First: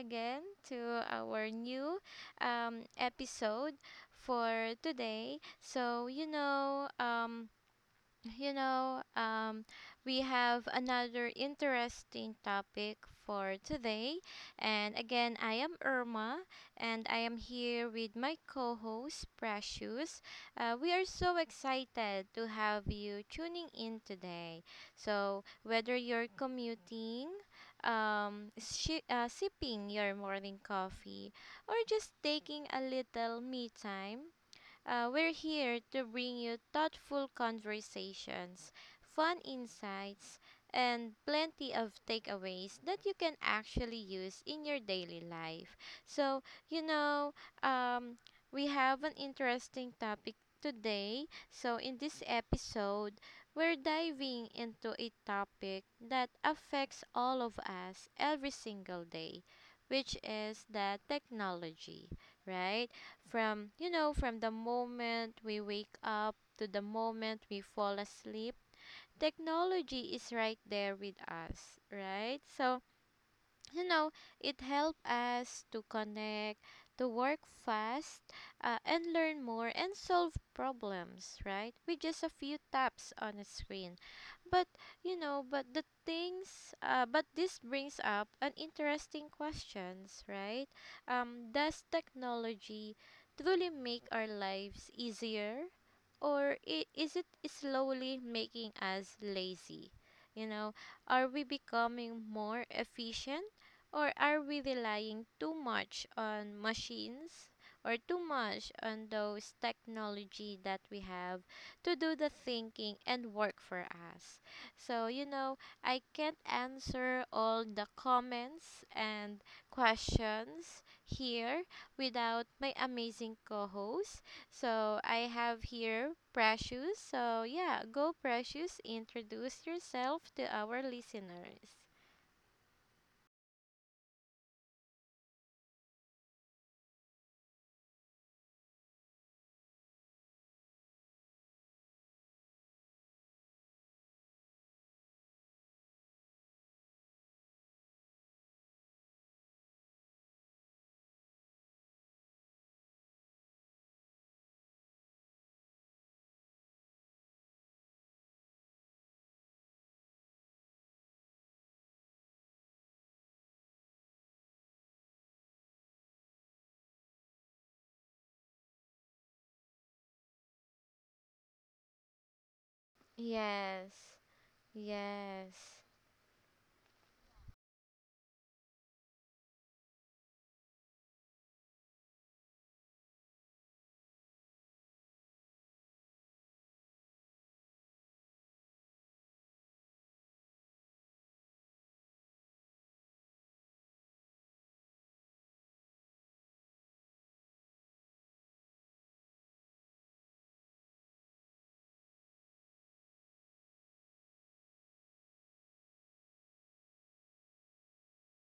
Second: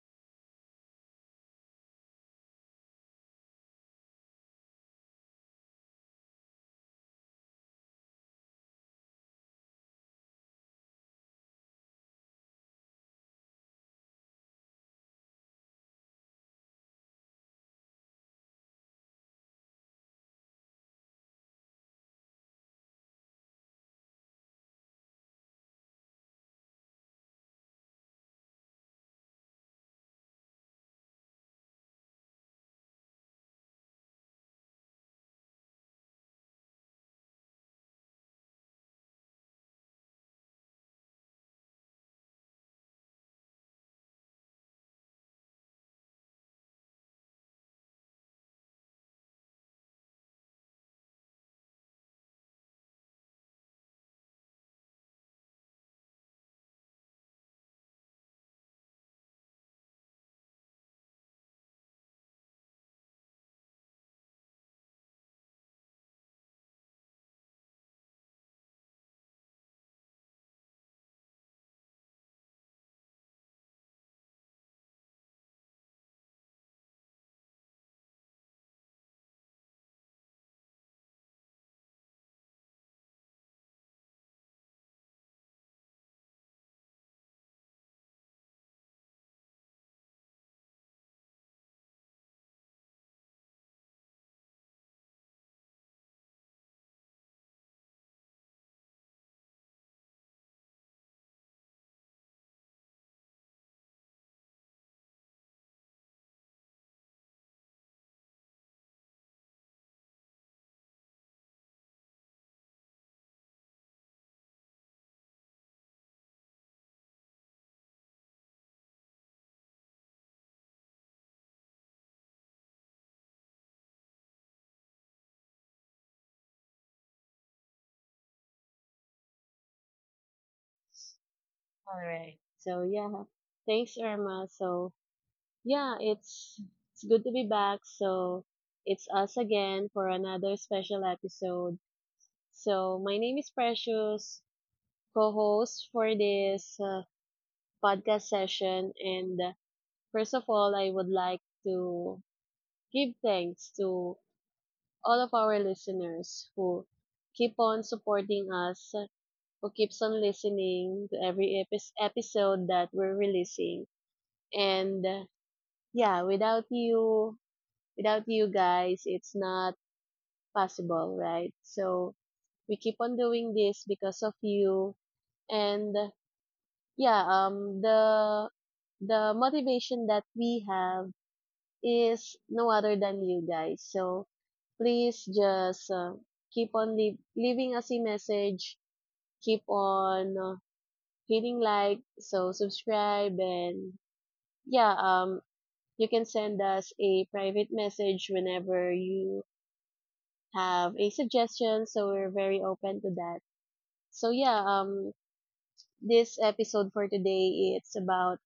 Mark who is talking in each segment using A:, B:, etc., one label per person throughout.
A: again to our new episode for today. You know, um, we have another interesting topic for today. And again, I am Irma, and I am here with my co host, Precious. We are so excited to have you tuning in today. So, whether you're commuting, shi sipping your morning coffee, or just taking a little me time, we're here to bring you thoughtful conversations, fun insights, and plenty of takeaways that you can actually use in your daily life. So, you know, um, we have an interesting topic today. So, in this episode, we're diving into a topic that affects all of us every single day, which is the technology, right? From the moment we wake up to the moment we fall asleep, technology is right there with us, right? So, you know, it helped us to connect, to work fast, and learn more and solve problems, right, with just a few taps on a screen. But you know but the things but this brings up an interesting questions, right? Does technology truly make our lives easier, or is it slowly making us lazy? You know, are we becoming more efficient, or are we relying too much on machines, or too much on those technology that we have to do the thinking and work for us? So, you know, I can't answer all the comments and questions here without my amazing co host. So, I have here Precious. So, yeah, go Precious, introduce yourself to our listeners.
B: All right. Thanks Irma. Yeah, it's it's good to be back. So it's us again for another special episode. So my name is Precious, co-host for this podcast session. And first of all, I would like to give thanks to all of our listeners who keep on supporting us, who keeps on listening to every episode that we're releasing and yeah without you without you guys it's not possible, right? So we keep on doing this
A: Yes.
B: because of you.
A: Yes.
B: And uh, yeah um the the motivation that we have is no other than you guys, so please just keep on leaving us a message, keep on hitting like, so subscribe, and yeah um you can send us a private message whenever you have a suggestion. So we're very open to that. So yeah, um, this episode for today it's about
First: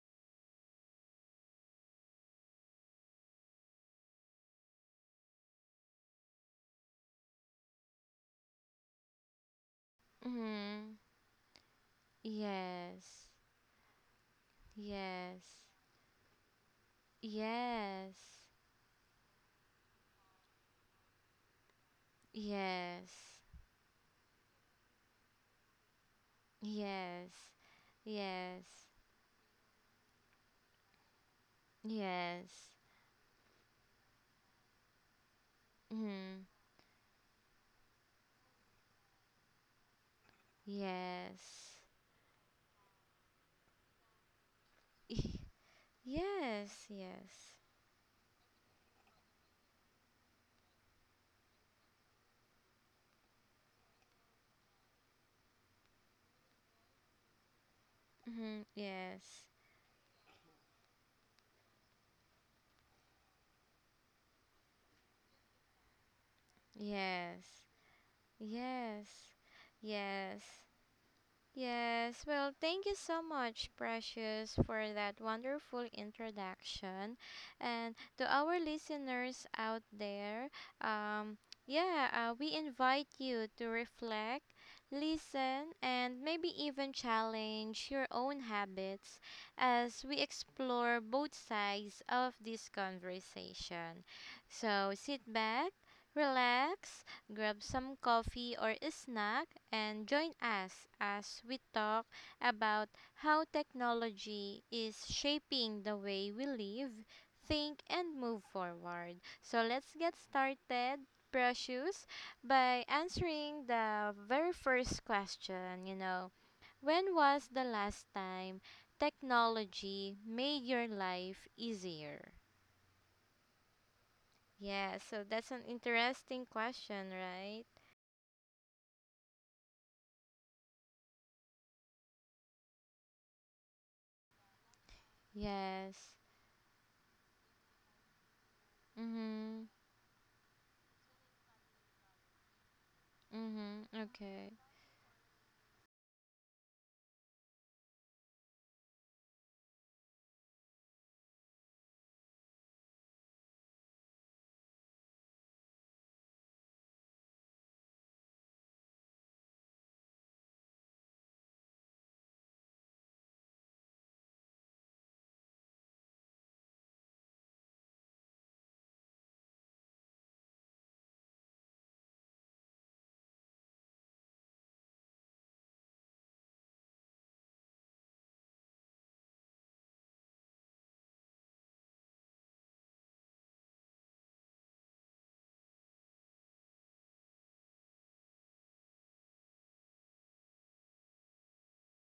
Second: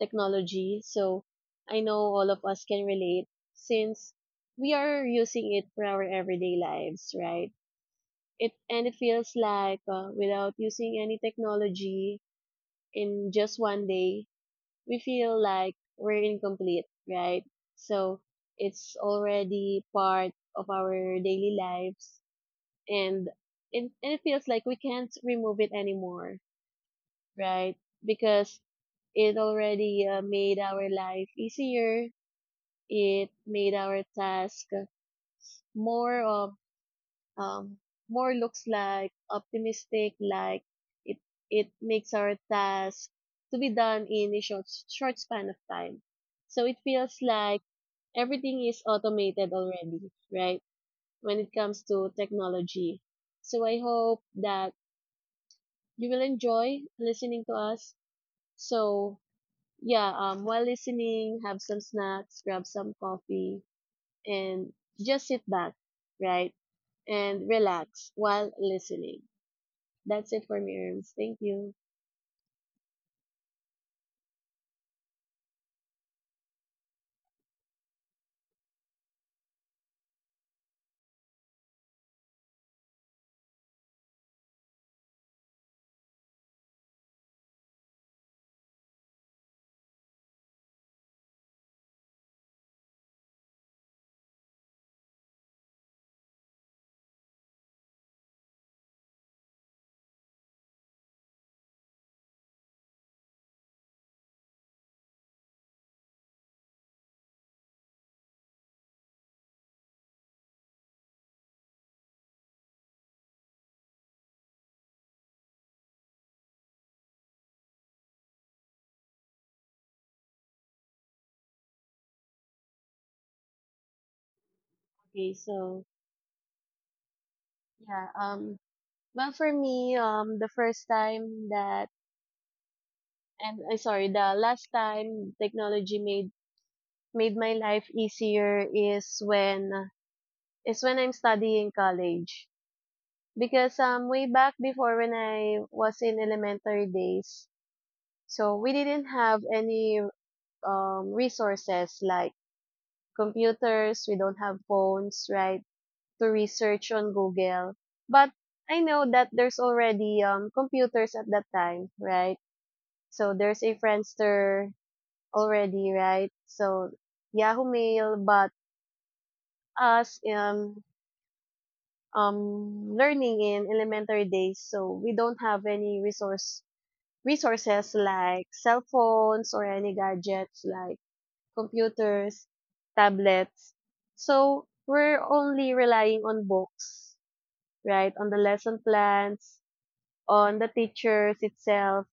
B: technology. So I know all of us can relate since we are using it for our everyday lives, right? It and it feels like without
A: Mm-hmm.
B: using any technology
A: Yes.
B: in just 1 day, we feel
A: Yes.
B: like we're incomplete, right? So
A: Yes.
B: it's already part of our daily lives, and
A: Yes.
B: it feels like we can't remove it anymore,
A: Yes.
B: right? Because
A: Yes.
B: it already made our life easier.
A: Yes.
B: It made our task more
A: Mm-hmm.
B: of, um, more looks like optimistic, like it, it
A: Yes.
B: makes our task to be done in a short
A: Y-
B: span of time. So it
A: Yes.
B: feels
A: Yes.
B: like everything is automated already, right? When it comes to technology. So I hope that you will enjoy listening to us.
A: Mhm.
B: So
A: Yes.
B: yeah, while listening, have some snacks, grab some coffee, and just sit back, right?
A: Yes.
B: And relax while
A: Yes.
B: listening. That's
A: Yes.
B: it for me, Erms. Thank you.
A: Yes, well, thank you so much, Precious, for that wonderful introduction. And to our listeners out there, um, yeah, we invite you to reflect, listen, and maybe even challenge your own habits as we explore both sides of this conversation. So sit back, relax, grab some coffee or a snack, and join us as we talk about how technology is shaping the way we live, think, and move forward. So let's get started, Precious, by answering the very first question, you know. When was the last time technology made your life easier? Yeah, so
B: Okay,
A: that's an interesting question, right?
B: yeah, um, for me, the first time that and sorry, the last time technology
A: Yes.
B: made my life easier
A: Mhm.
B: is when I'm studying college. Because
A: Mhm.
B: way
A: Okay.
B: back before when I was in elementary days, so we didn't have any resources like computers, we don't have phones, right? To research on Google. But I know that there's already computers at that time, right? So there's a Friendster already, right? So Yahoo Mail, but us learning in elementary days. So we don't have any resources like cell phones or any gadgets like computers, tablets. So we're only relying on books, right? On the lesson plans, on the teachers itself.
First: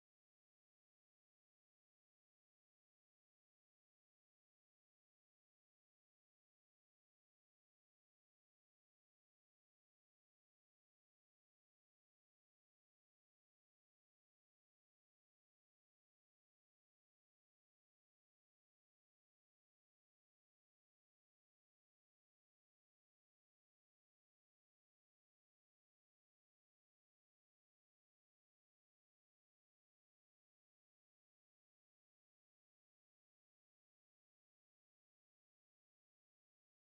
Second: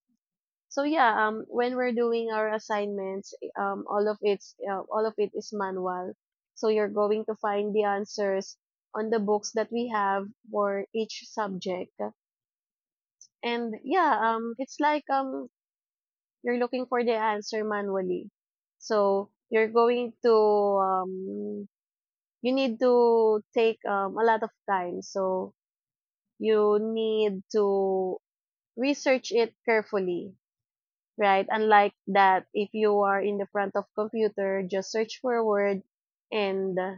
B: When we're doing our assignments, all of it is manual. So you're going to find the answers on the books that we have for each subject. It's like you're looking for the answer manually. So you're going to um, you need to take a lot of time. So you need to research it carefully, right? Unlike that, if you are in the front of computer, just search for a word, and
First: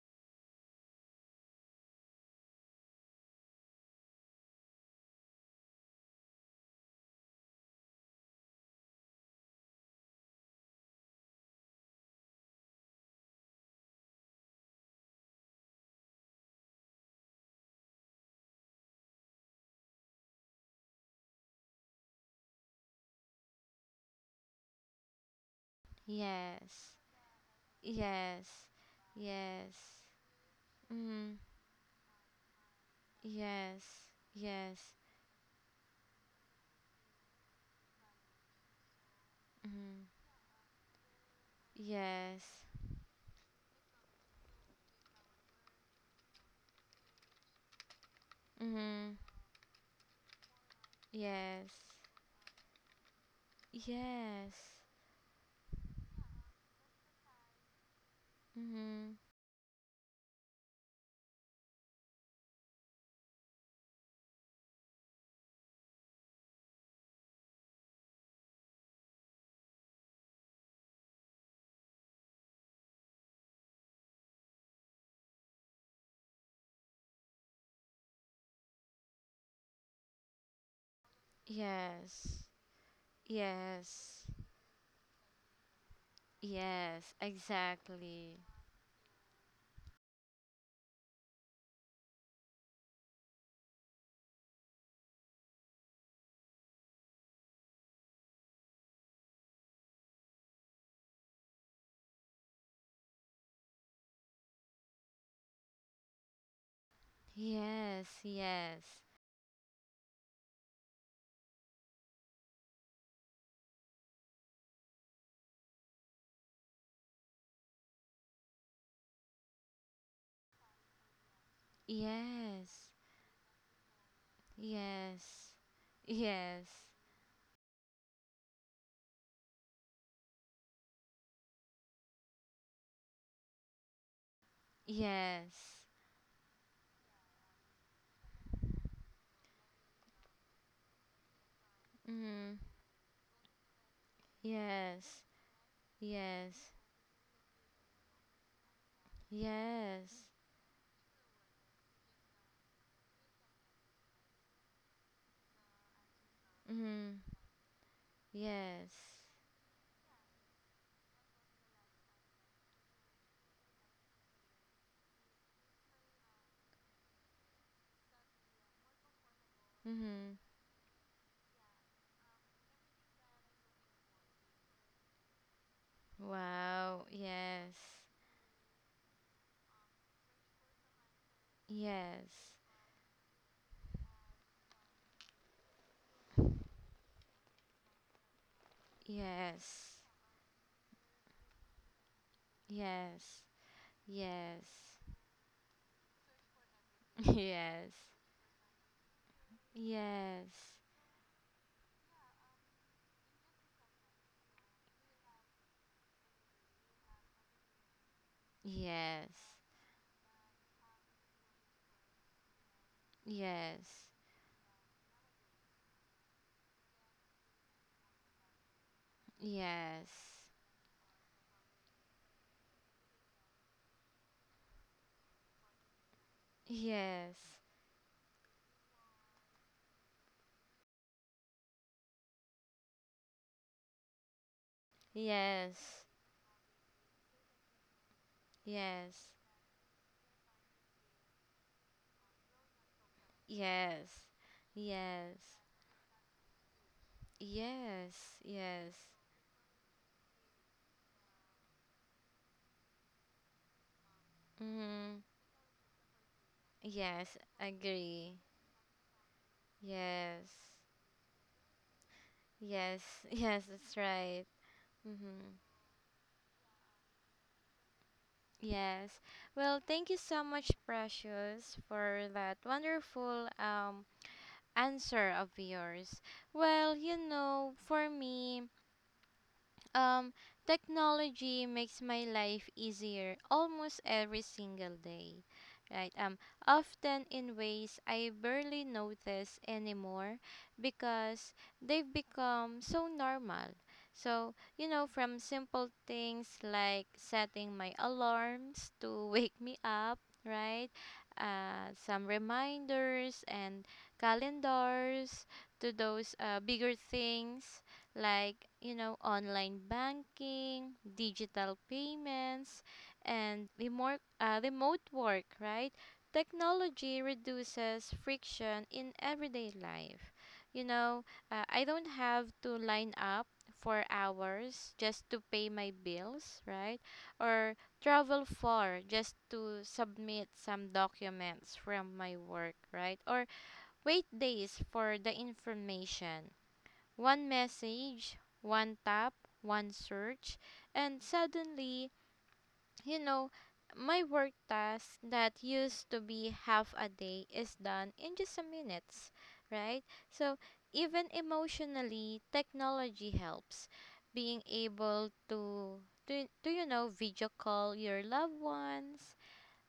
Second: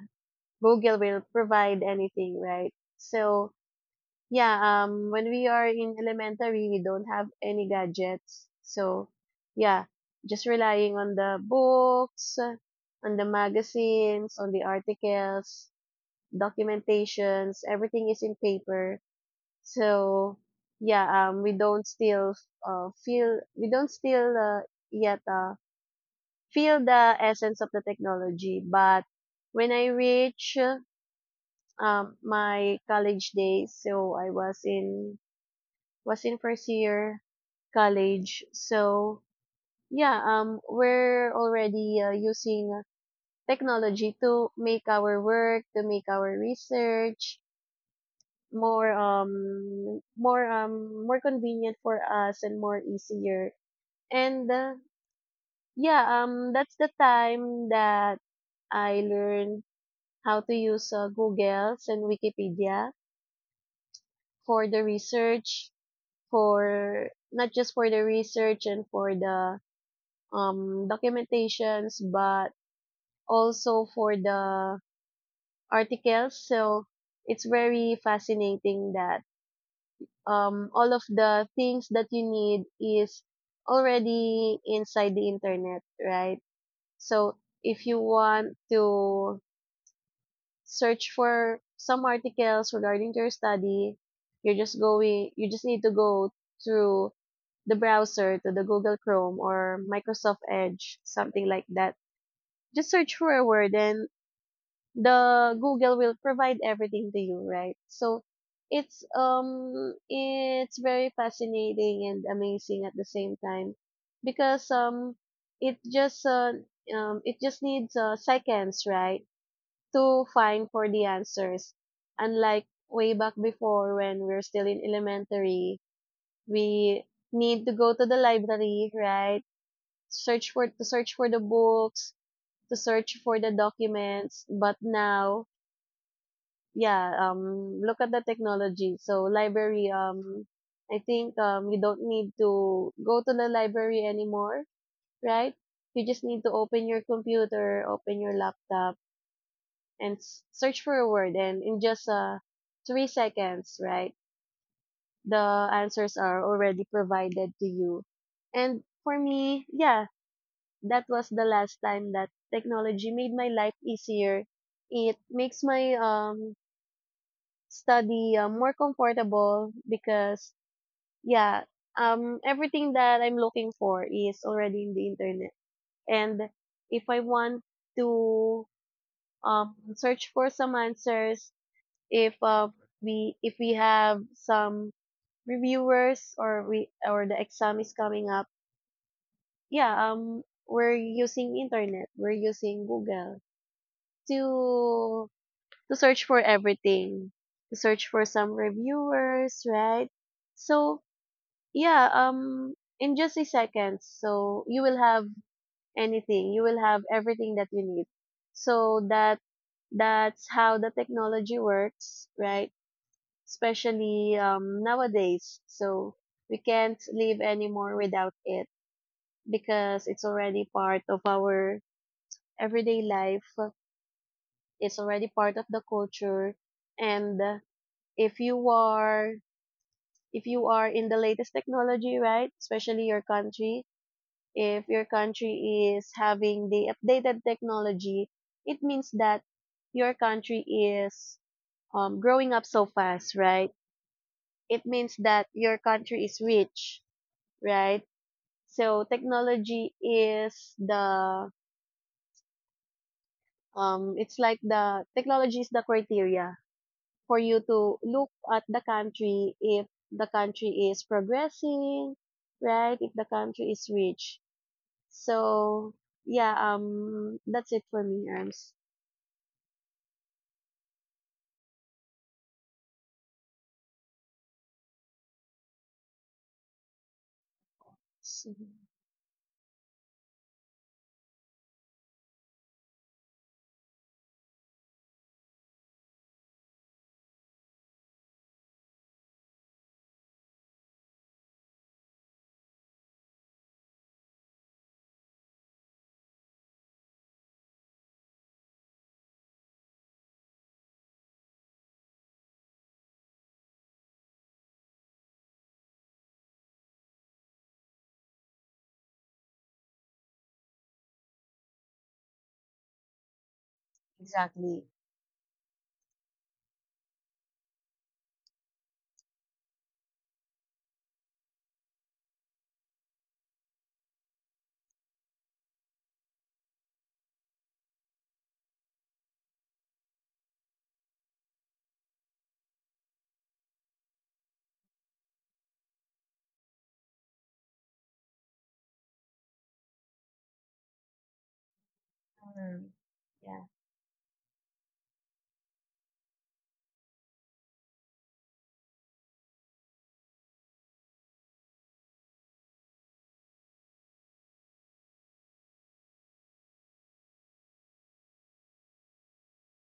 B: Google will provide anything, right? So yeah, when we are in elementary, we don't have any gadgets. Yeah, just relying on the books, on the magazines, on the articles, documentations, everything is in paper. So yeah, um, we don't still we don't still yet feel
A: Yes.
B: the essence of the
A: Yes.
B: technology. But when
A: Yes.
B: I reach
A: Mhm.
B: my college days,
A: Yes.
B: so I
A: Yes.
B: was in first year college.
A: Mhm.
B: We're already
A: Yes.
B: using technology to make our work, to make our research more
A: Mhm.
B: more more
A: Yes.
B: convenient for us and more easier. And
A: Yes.
B: uh, yeah, that's the time that I
A: Mhm.
B: learned how to use Google's and Wikipedia for the research, for not just for the research and for the documentations, but also for the articles. So it's very fascinating that all of the things that you
A: Yes.
B: need is
A: Yes.
B: already inside the internet, right?
A: Yes.
B: So if you
A: Exactly.
B: want to search for some articles regarding to your study. You just need to go through the browser to the Google Chrome or Microsoft Edge, something like that. Just search for a word and the Google will provide everything to you, right?
A: Yes.
B: So
A: Yes.
B: it's very fascinating and amazing at the same time because it just uh, it just needs seconds, right? Too fine for the answers. Unlike
A: Yes.
B: way back before when we're still in
A: Yes.
B: elementary,
A: Yes.
B: we need to go to the library, right? Search for the books, to search for the documents. But now,
A: Yes.
B: yeah, look at the technology. So library, I think you don't need
A: Mhm.
B: to go to the library anymore,
A: Yes.
B: right? You just need to
A: Yes.
B: open your computer, open your laptop and
A: Yes.
B: search for a word and in just 3 seconds, right? The answers are already
A: Mhm.
B: provided to you, and
A: Yes.
B: for me, that was the last time that technology made my life easier. It makes my study more comfortable
A: Mhm.
B: because yeah everything that I'm looking for is already in the internet, and
A: Wow.
B: if I want
A: Yes.
B: to search for some answers, if
A: Yes.
B: we if we have some reviewers, or we or the exam is coming up, yeah um we're using internet, we're using
A: Yes.
B: Google
A: Yes.
B: to search for everything, to
A: Yes.
B: search for some reviewers, right?
A: Yes.
B: so yeah um in just a second, so you will have anything, you will have everything that you need. so
A: Yes.
B: that that's how the technology works, right?
A: Yes.
B: Especially nowadays. So we can't live anymore without it because it's
A: Yes.
B: already part of our everyday life. It's already part of the culture.
A: Yes.
B: And if you are if you are in the latest technology, right? Especially your country, if your
A: Yes.
B: country
A: Yes.
B: is having the updated technology, it means
A: Yes.
B: that your country is growing up so fast, right?
A: Yes.
B: It means that
A: Yes.
B: your country is rich, right?
A: Yes. Yes.
B: So technology is the it's like the
A: Mhm.
B: technology is the criteria for
A: Yes,
B: you to look
A: agree.
B: at the country if the
A: Yes.
B: country is progressing, right?
A: Yes,
B: If the
A: yes,
B: country is
A: that's
B: rich.
A: right. Mm-hmm.
B: So yeah, that's it for me, Arms.
A: Yes. Well, thank you so much, Precious, for that wonderful answer of yours. Well, you know, for me,
B: Mhm.
A: Um, technology makes my life easier almost every single day, right? Often in ways I barely notice anymore because they've become so normal. So, you know, from simple things like setting my alarms to wake me up, right? Some reminders and calendars to those bigger things like, you know, online banking, digital payments, and
B: Exactly.
A: remote work, right? Technology reduces friction in everyday life. You know, I don't have to line up for hours just to pay my bills, right, or travel far just to submit some documents from my work, right, or wait days for the information. One message, one tap, one search, and suddenly, you know, my work task that used to be half a day is done in just a minutes, right? So even emotionally, technology helps. Being able to you know video call your loved ones,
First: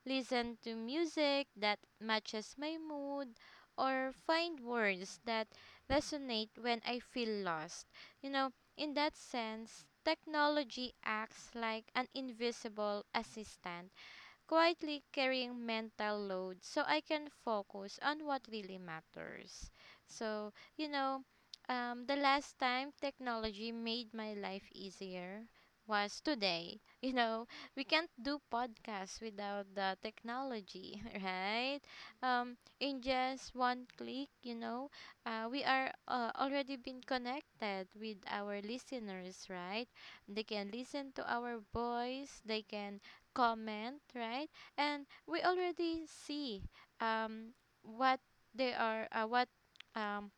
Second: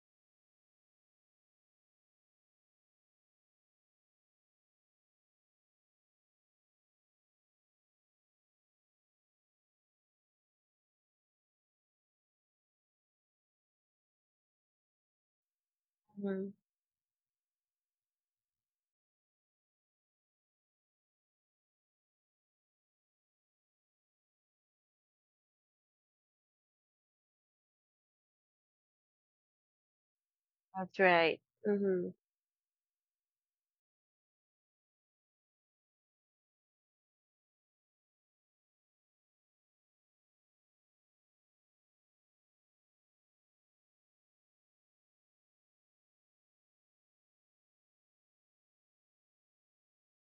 A: listen to music that matches my mood, or find words that resonate when I feel lost. You know, in that sense, technology acts like an invisible assistant quietly carrying mental
B: Mm-hmm.
A: load so I can focus on what really matters. So, you know, the last time technology made my life easier was today. You know, we can't do podcasts without the
B: That's
A: technology,
B: right.
A: right?
B: Mm-hmm.
A: In just one click, you know, we are already been connected with our listeners, right? They can listen to our voice, they can comment, right? And we already see um, what they are, um,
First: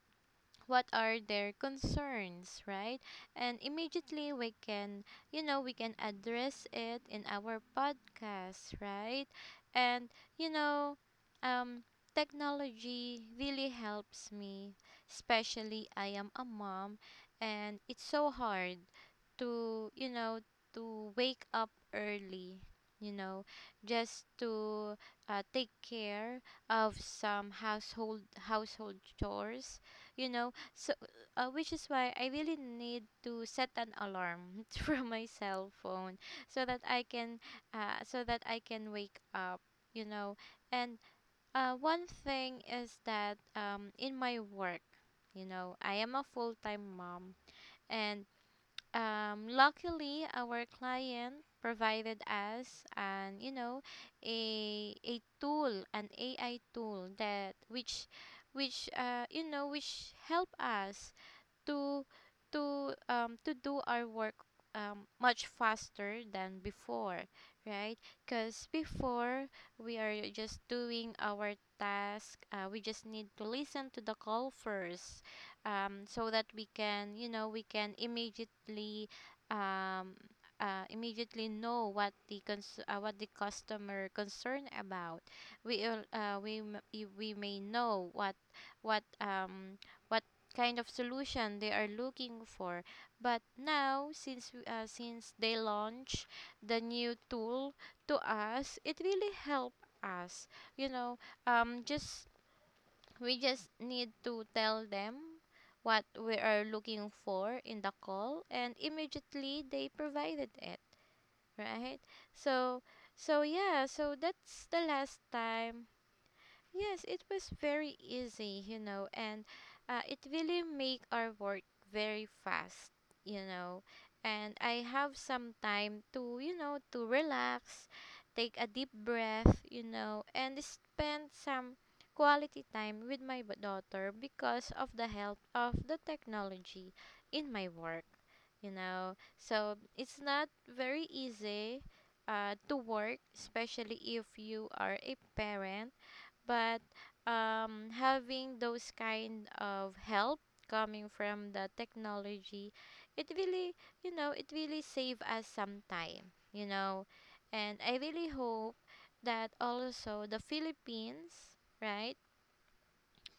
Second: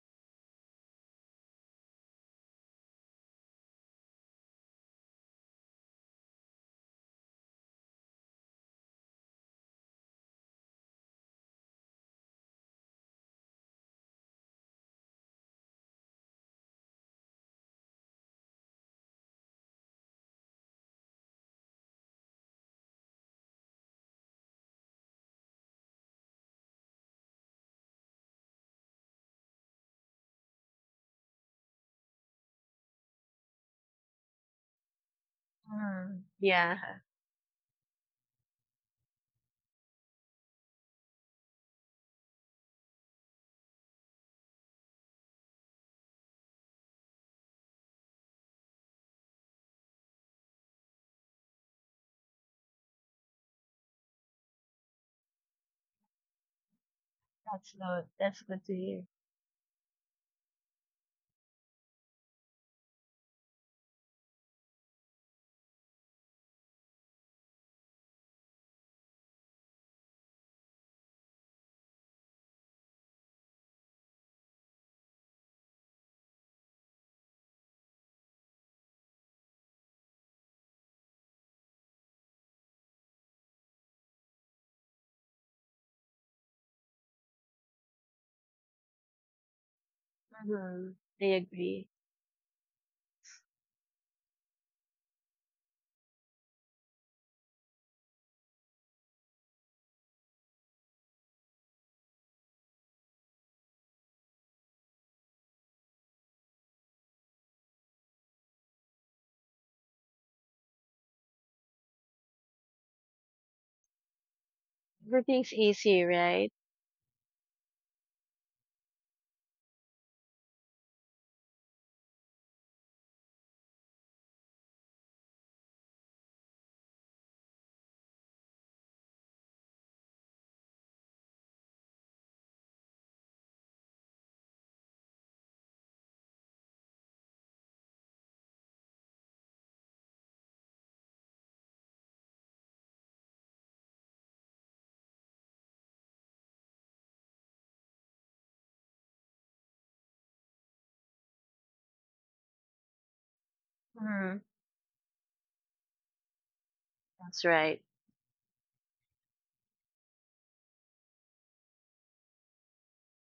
A: what are their concerns, right? And immediately we can, you know, we can address it in our podcast, right? And you know, um technology really helps me, especially I am a mom. And it's so hard to, you know, to wake up early, you know, just to take care of some household chores, you know. So, which is why I really need to set an alarm from my cell phone
B: Mhm.
A: so
B: Yeah.
A: that I can, wake up, you know. And one thing is that in my work, you know, I am a full time mom. And luckily our client provided us an, you know, a tool, an AI tool that
B: That's
A: which,
B: good. That's good to hear.
A: you know, which help us to do our work much faster than before, right? Because before, we are just doing our task. We just need to listen to the call first, so that we can, you know, we can immediately um immediately know what the what the customer concerned about. We we may know what what um what kind of
B: Mm-hmm. I
A: solution they are
B: agree.
A: looking for. But now, since since they launch the new tool to us, it really help us. You know, just we just need to tell them what we are looking for in the call, and immediately they provided it. Right? So, so yeah. So that's the last
B: Everything's
A: time.
B: easy, right?
A: Yes, it was very easy, you know. And it really make our work very fast, you know. And I have some time to, you know, to relax, take a deep breath, you know, and spend some quality time with my daughter because of the help of the technology in my work, you know. So it's not very easy to work, especially if you are a parent. But having those kind of help coming from the technology, it really, you know,
B: Mhm.
A: it really save us some time, you know.
B: That's
A: And
B: right.
A: I really hope that also the Philippines, right,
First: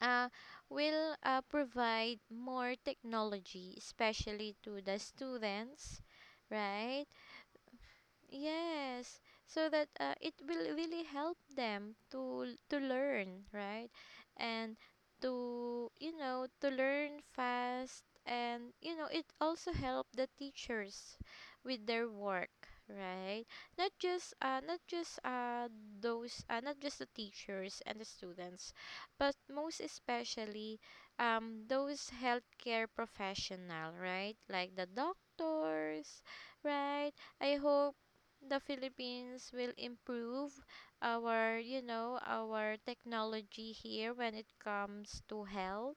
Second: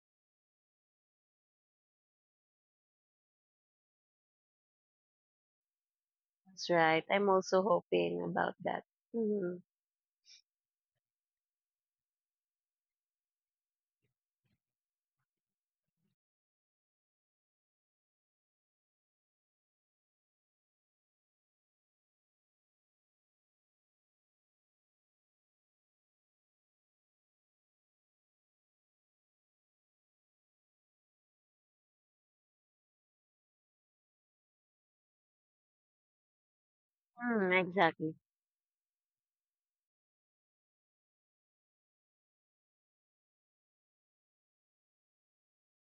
A: uh, will provide more technology, especially to the students,
B: That's right.
A: right?
B: I'm also hoping about that.
A: Yes,
B: Mm-hmm.
A: so that it will really help them to learn, right? And to, you know, to learn fast. And you know it also help the teachers with their work, right? Not just not just those not just the teachers and the students, but most especially those healthcare professional, right? Like the doctors, right?
B: Mm,
A: I hope
B: exactly.
A: the Philippines will improve our, you know, our technology here when it comes to health,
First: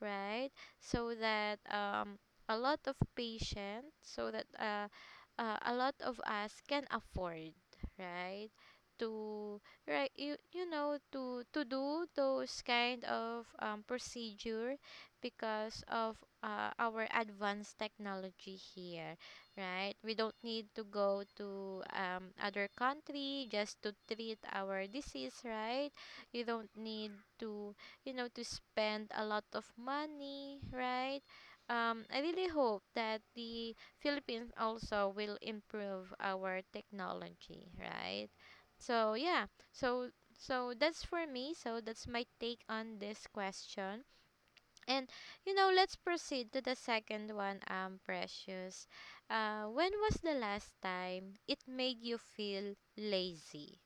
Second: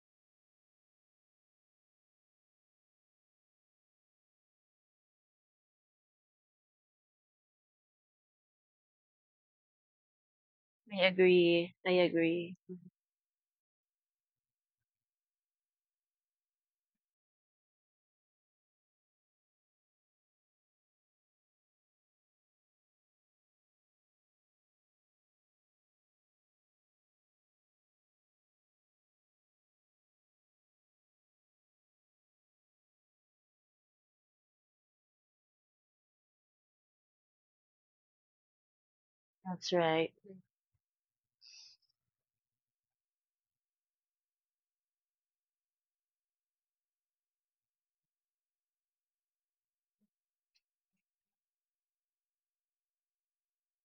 A: right? So that a lot of patients, so that a lot of us can afford, right? To right, you know,
B: I
A: to
B: agree. I
A: do
B: agree.
A: those kind of procedure because of our advanced technology here, right? We don't need to go to other country just to treat our disease, right? You don't need to, you know, to spend a lot of money, right? I really hope that the Philippines also will improve our technology, right? So yeah.
B: That's
A: So
B: right.
A: so that's for me, so that's my take on this question. And you know let's proceed to the second one, Precious. When was the last time it made you feel lazy?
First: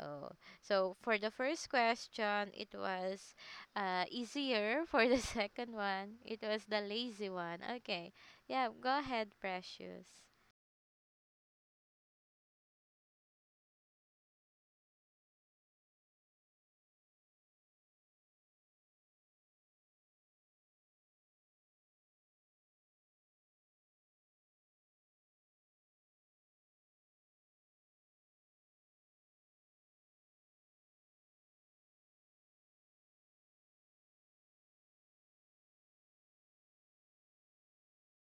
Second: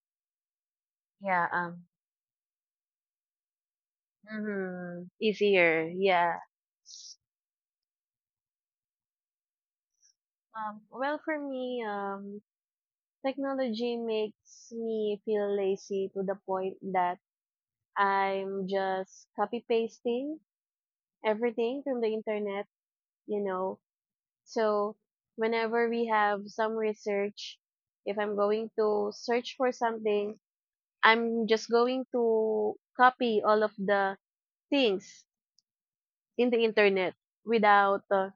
A: Oh, so for the
B: Yeah.
A: first question, it was easier.
B: Mm-hmm.
A: For the second
B: Easier.
A: one,
B: Yeah.
A: it was the lazy one. Okay. Yeah, go ahead, Precious.
B: Well, for me, technology makes me feel lazy to the point that I'm just copy pasting everything from the internet. You know, so whenever we have some research, if I'm going to search for something, I'm just going to copy all of the things in the internet without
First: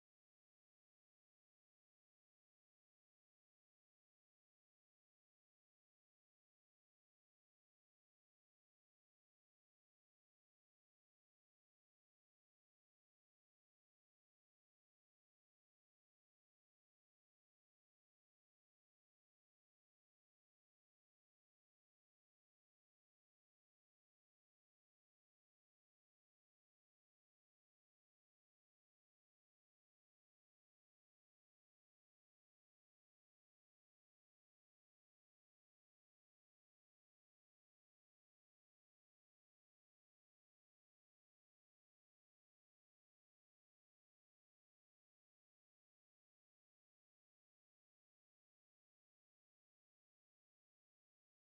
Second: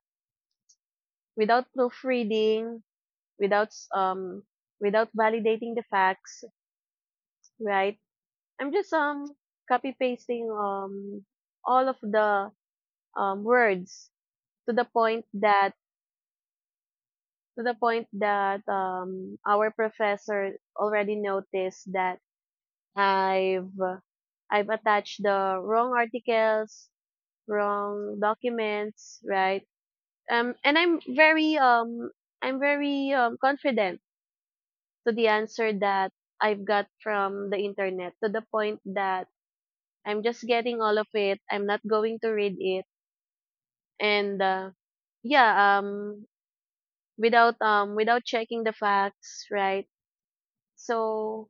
B: without proofreading, without without validating the facts, right? I'm just copy pasting all of the words to the point that our professor already noticed that I've I've attached the wrong articles, wrong documents, right? And I'm very confident to the answer that I've got from the internet to the point that I'm just getting all of it. I'm not going to read it, and uh, yeah, um, without without checking the facts, right? So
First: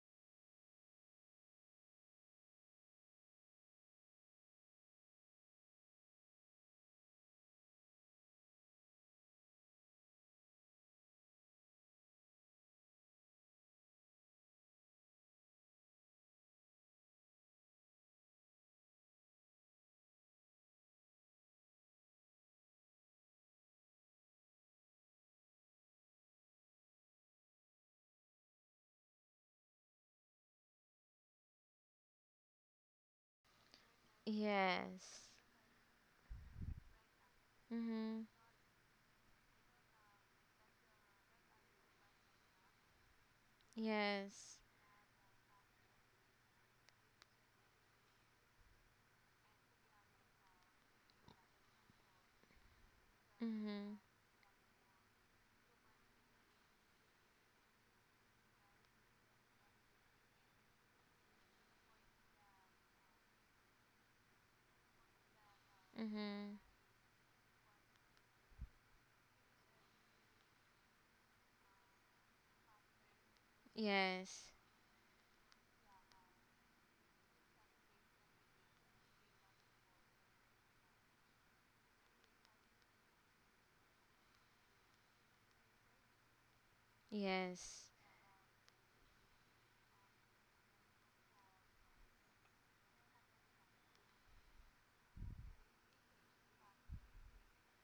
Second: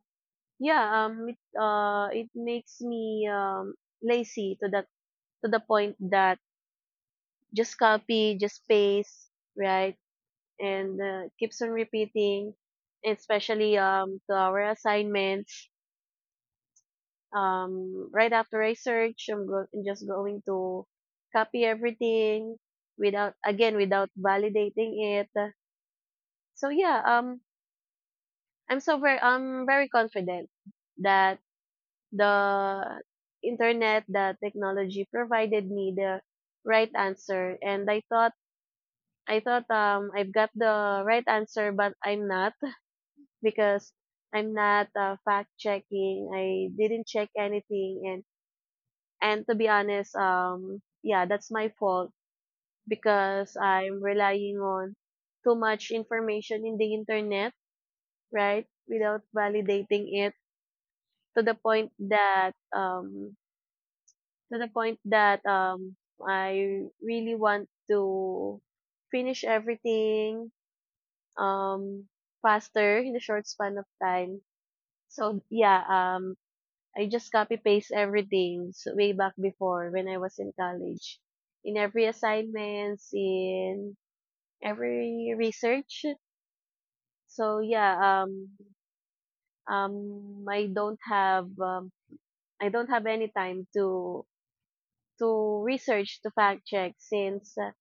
B: yeah, it makes me lazy to that to the point that just copy, just paste, right? And keeps on repeating, especially to our assignments. Right after I search, I'm just going to copy everything without again without validating it. So yeah, um, I'm very confident that the internet, the technology
A: Yes.
B: provided me the right answer, and
A: Mhm.
B: I thought, I've got the right answer, but I'm not, because I'm
A: Yes.
B: not fact checking. I didn't check anything, and to be honest, that's my fault because
A: Mhm.
B: I'm relying on too much information in the internet, right? Without validating it to the point that
A: Mhm.
B: I really want to finish everything, um, faster in a short span of time.
A: Yes.
B: So yeah, um, I just copy paste everything way back before when I was in college, in every assignments, in every research. So
A: Yes.
B: yeah, um, um, I don't have um, I don't have any time to research to fact check since uh,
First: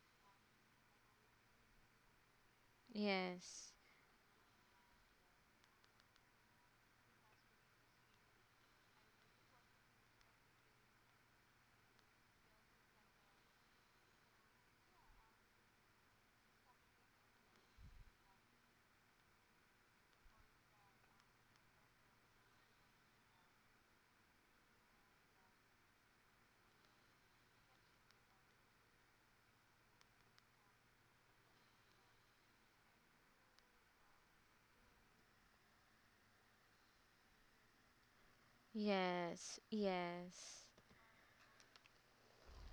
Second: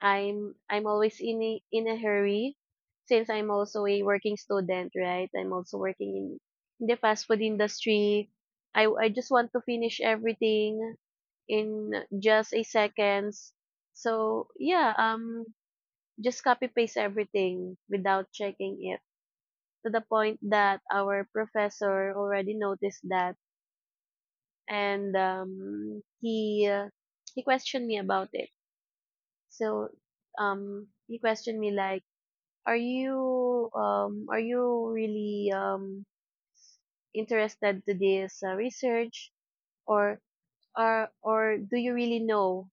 B: I'm I'm always in a hurry since I'm
A: Yes.
B: also a working student, right? I'm also working in the fast food industry. I just want to finish everything in just a seconds. So yeah, um, just copy paste everything without checking it to the point that our professor already noticed that, and he questioned me about it. So he questioned me like, are you are you really interested to this research,
A: Yes.
B: or
A: Yes.
B: are or do you really know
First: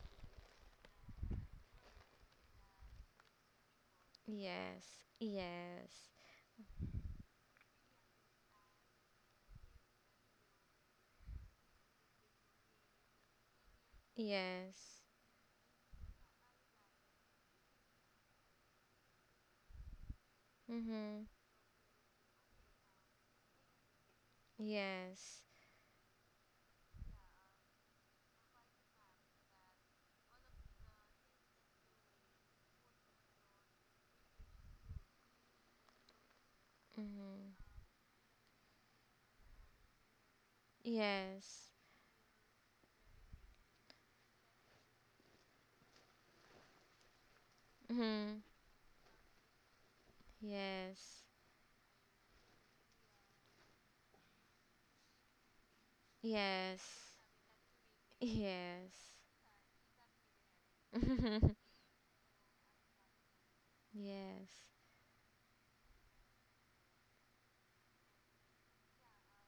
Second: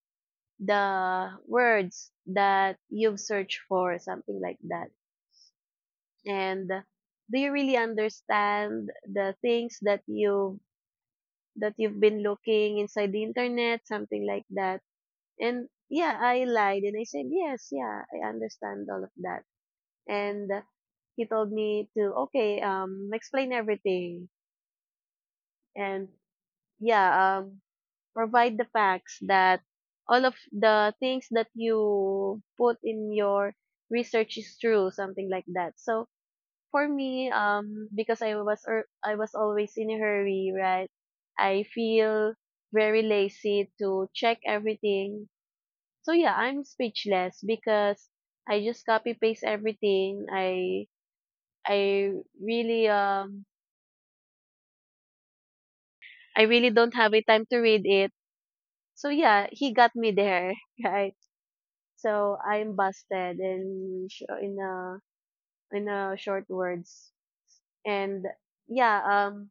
B: the words that you've searched for, something like that?
A: Yes. Yes.
B: And do you really understand the things that you've been looking inside the internet something like that?
A: Yes.
B: And yeah, I lied and I said yes, yeah, I understand all of that and
A: Mhm.
B: he told me to okay explain everything
A: Yes.
B: and yeah, provide the facts that all of the things that you put in your research is true something like that. So for me,
A: Mhm.
B: because I was always in a hurry, right? I
A: Yes.
B: feel very lazy to check everything. So yeah, I'm speechless because
A: Mhm.
B: I just copy paste everything. i
A: Yes.
B: I really I really don't have
A: Yes.
B: a time to read it. So
A: Yes.
B: yeah, he got me there, right? So I'm busted in sh-
A: yes.
B: in a in a short words. And yeah, um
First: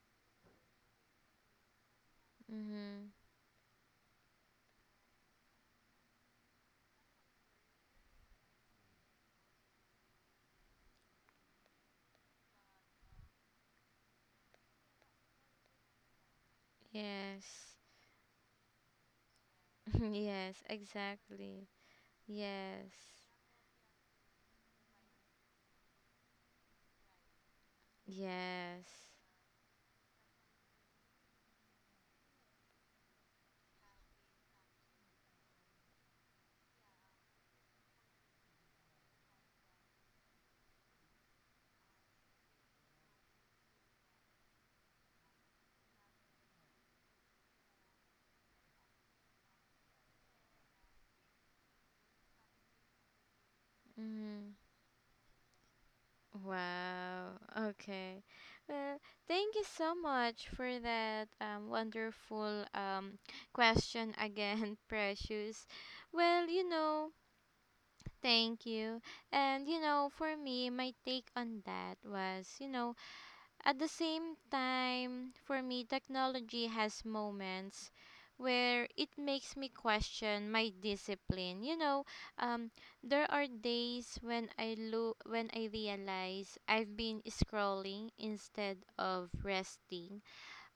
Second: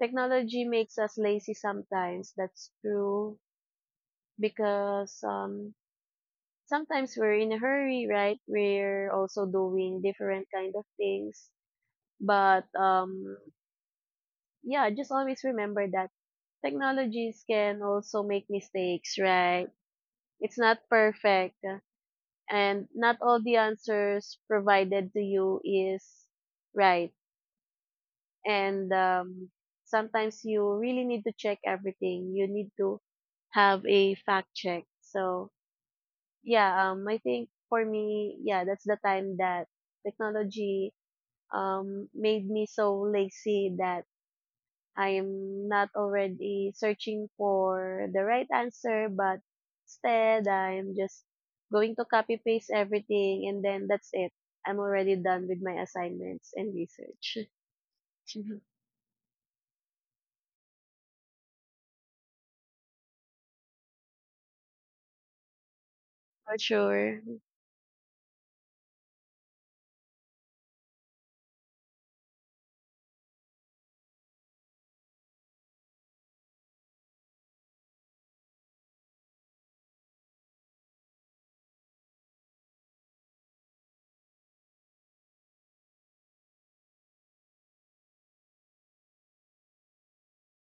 B: technology makes us lazy sometimes. That's
A: Mhm.
B: true because sometimes we're in a hurry, right? We're also doing different kind of things, but yeah, just always remember that technologies
A: Yes.
B: can also make mistakes, right?
A: yes,
B: It's not perfect,
A: exactly.
B: and
A: Yes.
B: not all the answers provided to you is right. And
A: Yes.
B: sometimes you really need to check everything. You need to have a fact check. So yeah, I think for me, yeah, that's the time that technology made me so lazy that I'm not already searching for the right answer, but instead I'm just going to copy paste everything and then that's it.
A: Mhm.
B: I'm already done with my assignments and research.
A: Wow. Okay. Well, thank you so much for that wonderful question again, Precious. Well,
B: For
A: you know,
B: sure.
A: thank you. And, you know, for me, my take on that was, you know, at the same time, for me, technology has moments where it makes me question my discipline. You know, um, there are days when I look when I realize I've been scrolling instead of resting,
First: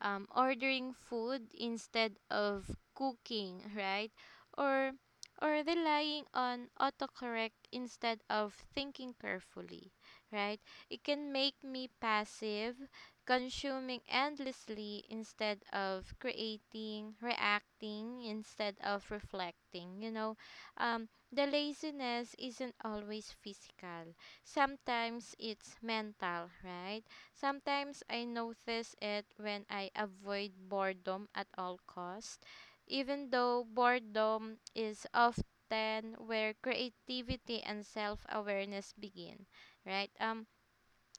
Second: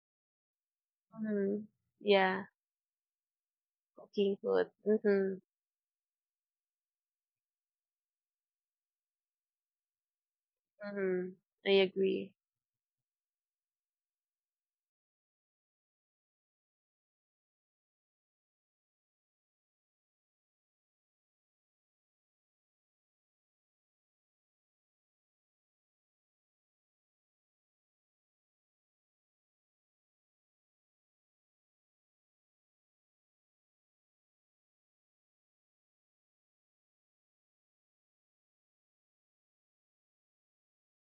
A: ordering food
B: Hmm.
A: instead
B: Yeah,
A: of cooking, right?
B: cooking food.
A: Or
B: Mm-hmm.
A: or relying on autocorrect instead of thinking carefully, right? It
B: Mm-hmm.
A: can make
B: I
A: me
B: agree.
A: passive, consuming endlessly instead of creating, reacting instead of reflecting. You know, the laziness isn't always physical. Sometimes it's mental, right? Sometimes I notice it when I avoid boredom at all costs, even though boredom is often where creativity and self-awareness begin, right?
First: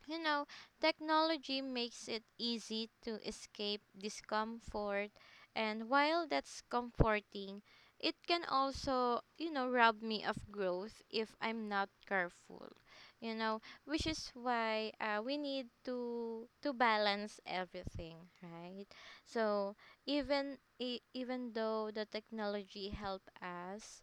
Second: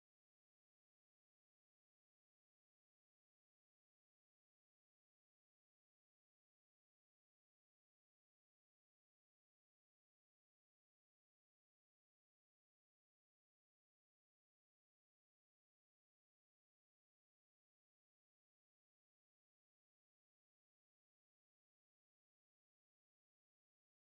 A: You know, technology makes it easy to escape discomfort, and while that's comforting, it can also, you know, rob me of growth if I'm not careful. You know, which is why we need to balance everything, right? So even even though the technology help us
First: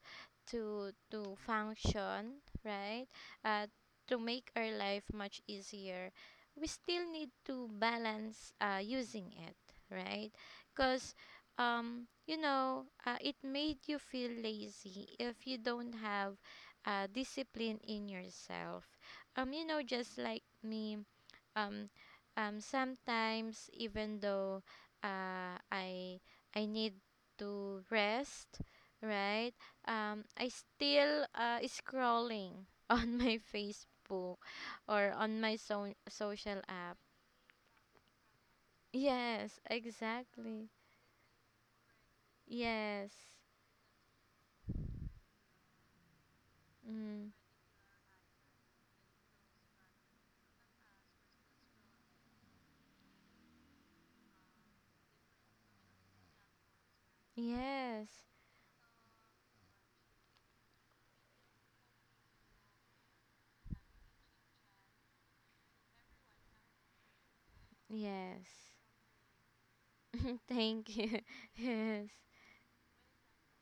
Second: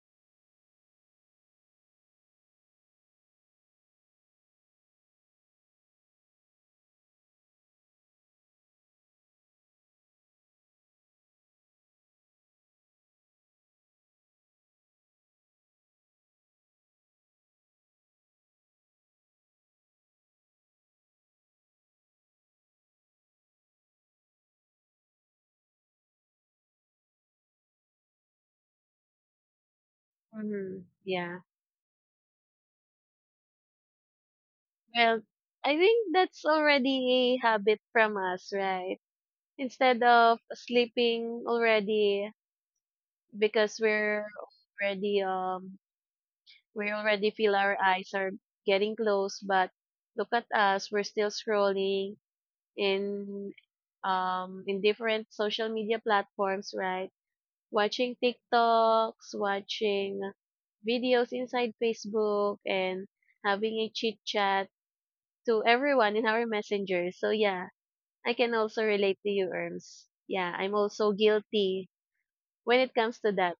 A: to function, right? Uh, to make our life much easier, we still need to balance using it, right? Because, you know, it made you feel lazy if you don't have discipline in yourself. You know, just like me, um, sometimes even though uh, I I need to rest, right? I
B: Mm-hmm.
A: still
B: Yeah.
A: scrolling on my Facebook or
B: Well,
A: on my
B: I think that's
A: social app.
B: already a habit from us, right?
A: Yes,
B: Instead of
A: exactly.
B: sleeping already,
A: Yes.
B: because we're already we already
A: Mm.
B: feel our eyes are getting close, but look at us, we're still scrolling in in different social media platforms, right? Watching
A: Yes.
B: TikToks, watching videos inside Facebook, and having a chit chat to everyone in our Messenger. So yeah, I can
A: Yes.
B: also relate to you, Erms. Yeah, I'm
A: Thank
B: also
A: you.
B: guilty
A: Yes.
B: when it comes to that.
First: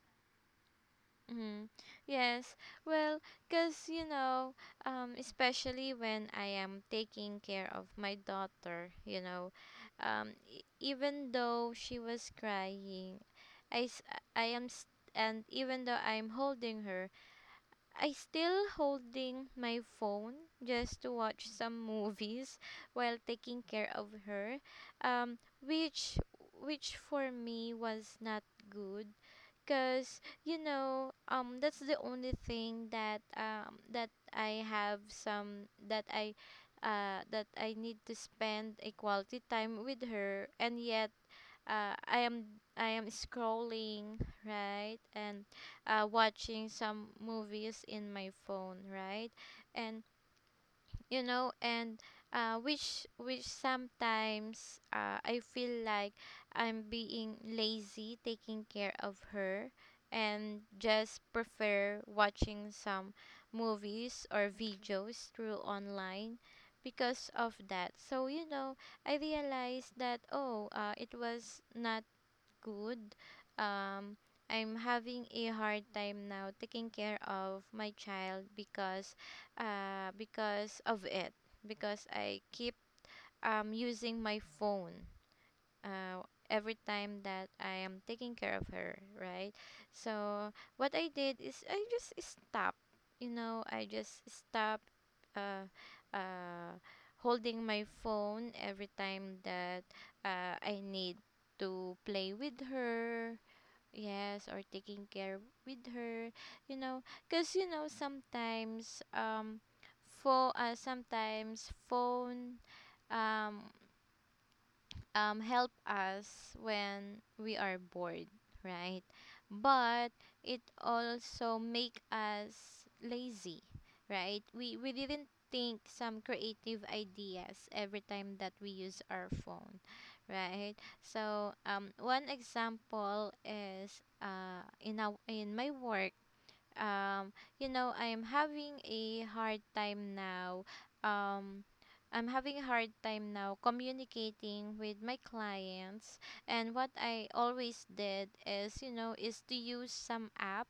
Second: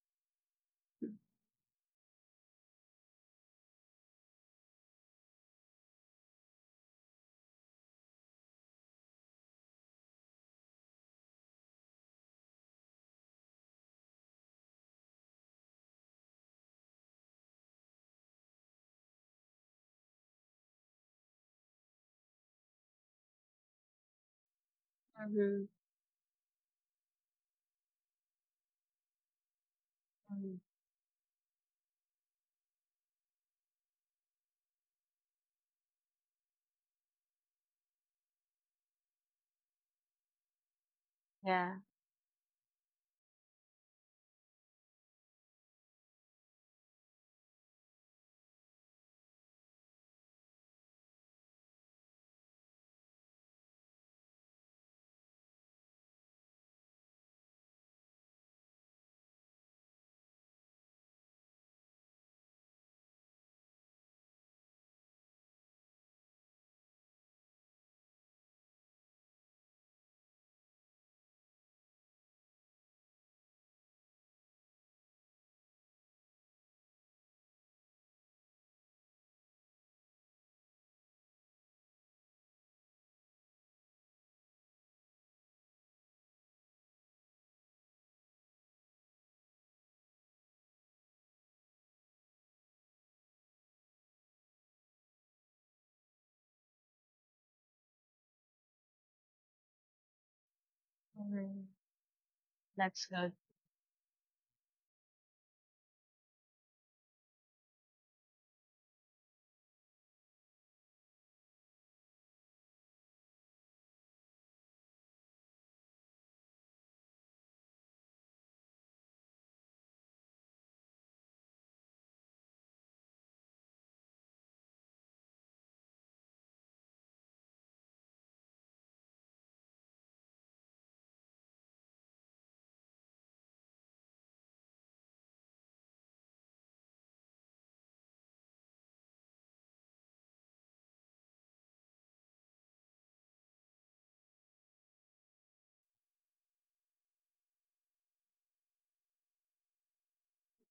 A: Mm-hmm. Yes. Well, cuz you know, especially when I am taking care of my daughter, you know, even though she was crying, I s- I am s and even though I'm holding her, I still holding my phone just to watch some movies while taking care of her. Um
B: Mhm.
A: which which for me was not good because you
B: Mm.
A: know that's the only thing that that I have some that I need to spend a quality time with her, and yet
B: Yeah.
A: uh I am I am scrolling, right, and watching some movies in my phone, right, and you know and which sometimes I feel like I'm being lazy taking care of her and just prefer watching some movies or videos through online because of that. So you know, I realized that, oh, it was not good. Um, I'm having a hard time now taking care of my child because of it. Because I keep using my phone. Uh, every time that I am taking care of her, right? So what I did is I just stopped. You know, I just stopped. Uh, uh, holding my phone every time that I need
B: Mhm.
A: to play with
B: That's good.
A: her. Yes, or taking care with her, you know, because you know sometimes for sometimes phone um help us when we are bored, right? But it also make us lazy, right? We didn't think some creative ideas every time that we use our phone, right? So one example is in in my work um you know, I'm having a hard time now, um I'm having a hard time now communicating with my clients, and what I always did is you know is to use some app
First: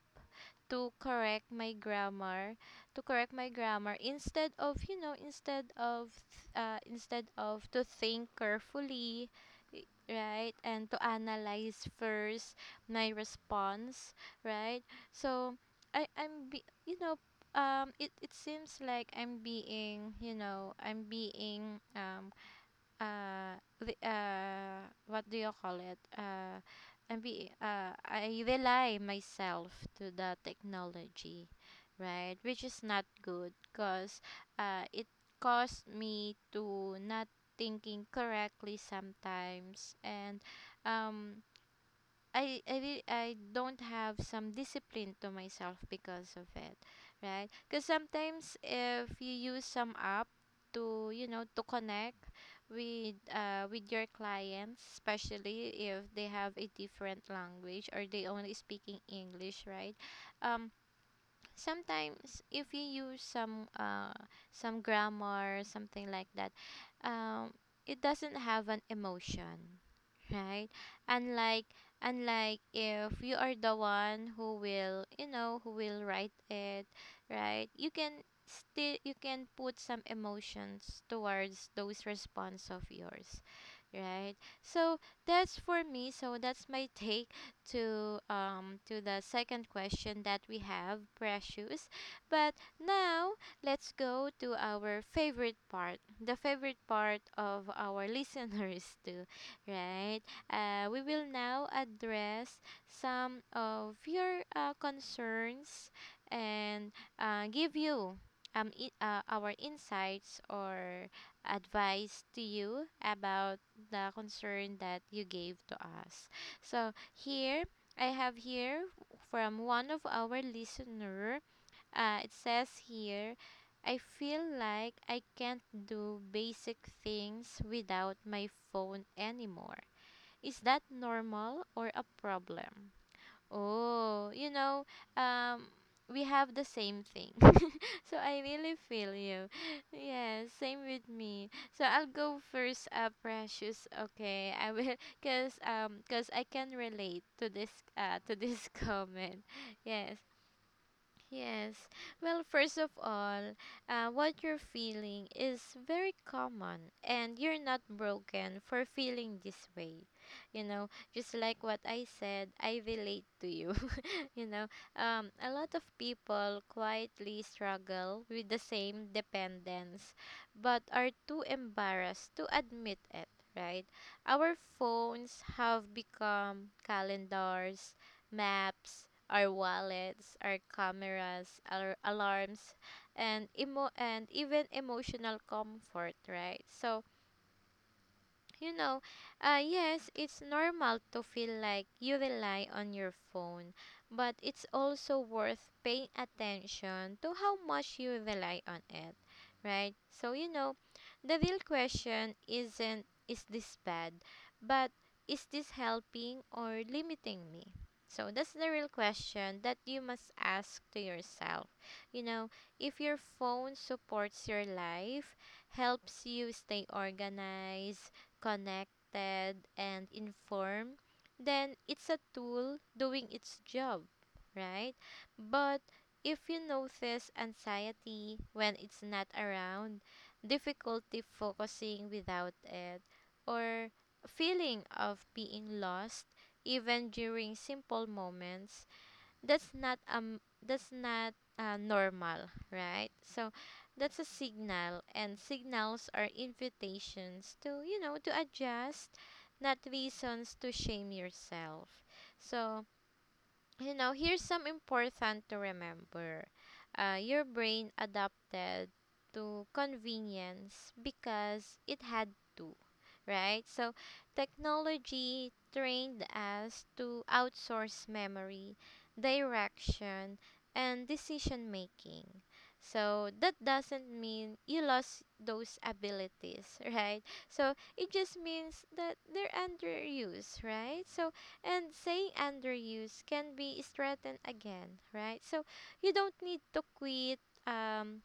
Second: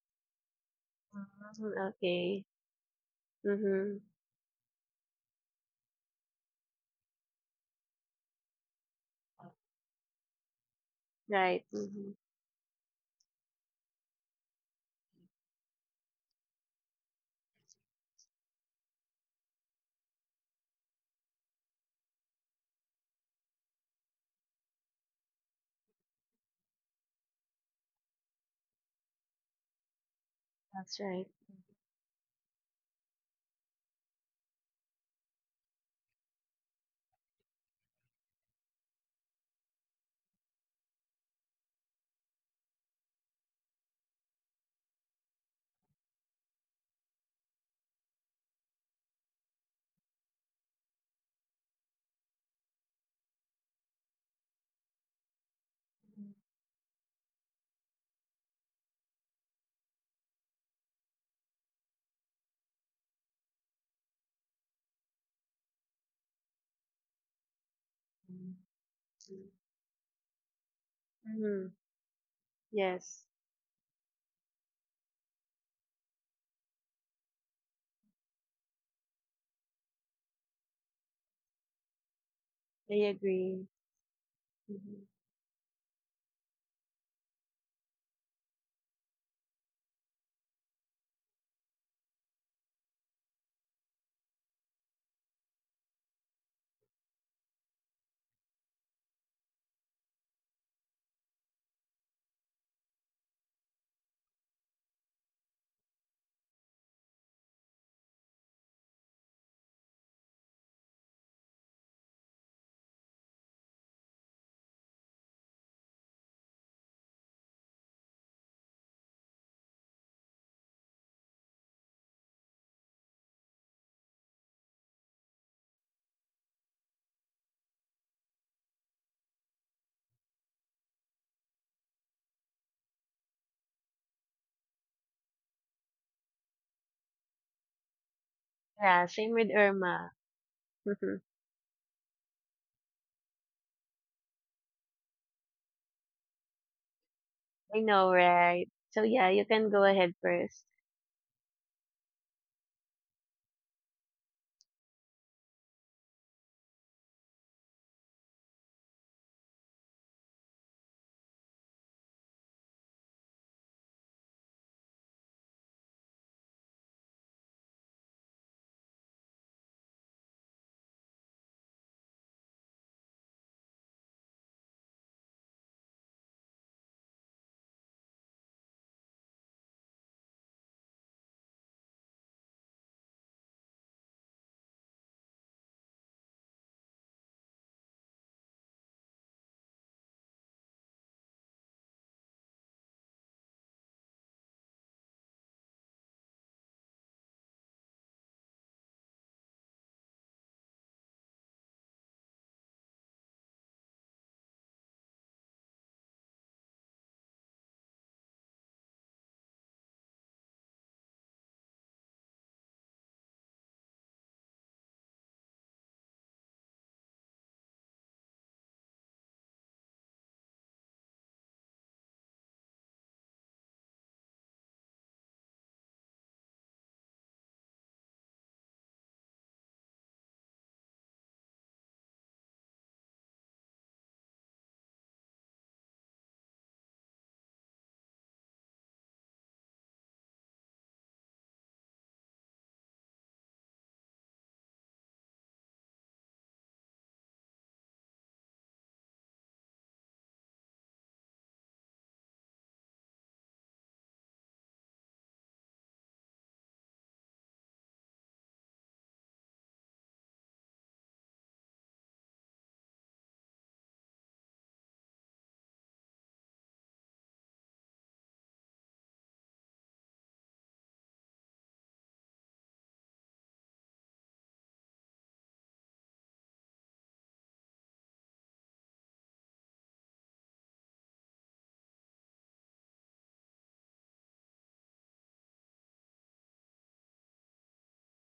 A: to correct my
B: Mhm. Okay.
A: grammar, to correct my grammar
B: Mm-hmm.
A: instead of you know instead of to think carefully i- right and to
B: Right.
A: analyze
B: Mm-hmm.
A: first my response, right? So you know, it seems like I'm being you know I'm being the what do you call it, I rely myself to the
B: That's right.
A: technology, right, which is not good because it caused me to not thinking correctly sometimes, and um I don't have some discipline to myself because of it, right? Because sometimes if you use some app to you know to connect with your clients, especially if they have a different language or they only speaking English, right? Um, sometimes if you use some grammar something like that, um, it doesn't
B: Mhm.
A: have an emotion, right? And like,
B: Mm-hmm.
A: and like if
B: Yes,
A: you are the one who will you know who will write it, right, you can still you can put some emotions towards those response of
B: I
A: yours,
B: agree.
A: right? So
B: Mm-hmm.
A: that's for me, so that's my take to the second question that we have, Precious. But now, let's go to our favorite part, the favorite part of our listeners too, right? We will now address some of your concerns and give you our insights or advice to you about the concern that you gave to us. So here I have here from one of our listener. It says here. I feel like I can't do basic things without my phone anymore. Is that normal or a problem? Oh, you know, um, we have the same thing. So I really
B: Yeah,
A: feel
B: same
A: you.
B: with Irma.
A: Yes, same with
B: Mm-hmm.
A: me. So I'll go first, Precious. Okay, I will, cause cause I can relate
B: I know,
A: to
B: right?
A: this
B: So yeah,
A: comment.
B: you can go ahead
A: Yes.
B: first.
A: Yes. Well, first of all, what you're feeling is very common, and you're not broken for feeling this way. You know, just like what I said, I relate to you. You know, a lot of people quietly struggle with the same dependence, but are too embarrassed to admit it. Right? Our phones have become calendars, maps, our wallets, our cameras, our alarms, and emo and even emotional comfort, right? So you know, yes, it's normal to feel like you rely on your phone, but it's also worth paying attention to how much you rely on it, right? So, you know, the real question isn't is this bad, but is this helping or limiting me? So, that's the real question that you must ask to yourself. You know, if your phone supports your life, helps you stay organized, connected, and informed, then it's a tool doing its job, right? But if you notice anxiety when it's not around, difficulty focusing without it, or feeling of being lost even during simple moments, that's not um that's not normal, right? So that's a signal, and signals are invitations to you know to adjust, not reasons to shame yourself. So you know, here's some important to remember. Your brain adapted to convenience because it had to, right? So, technology trained us to outsource memory, direction, and decision making. So, that doesn't mean you lost those abilities, right? So, it just means that they're underused, right? So, and saying underuse can be strengthened again, right? So you don't need to quit um,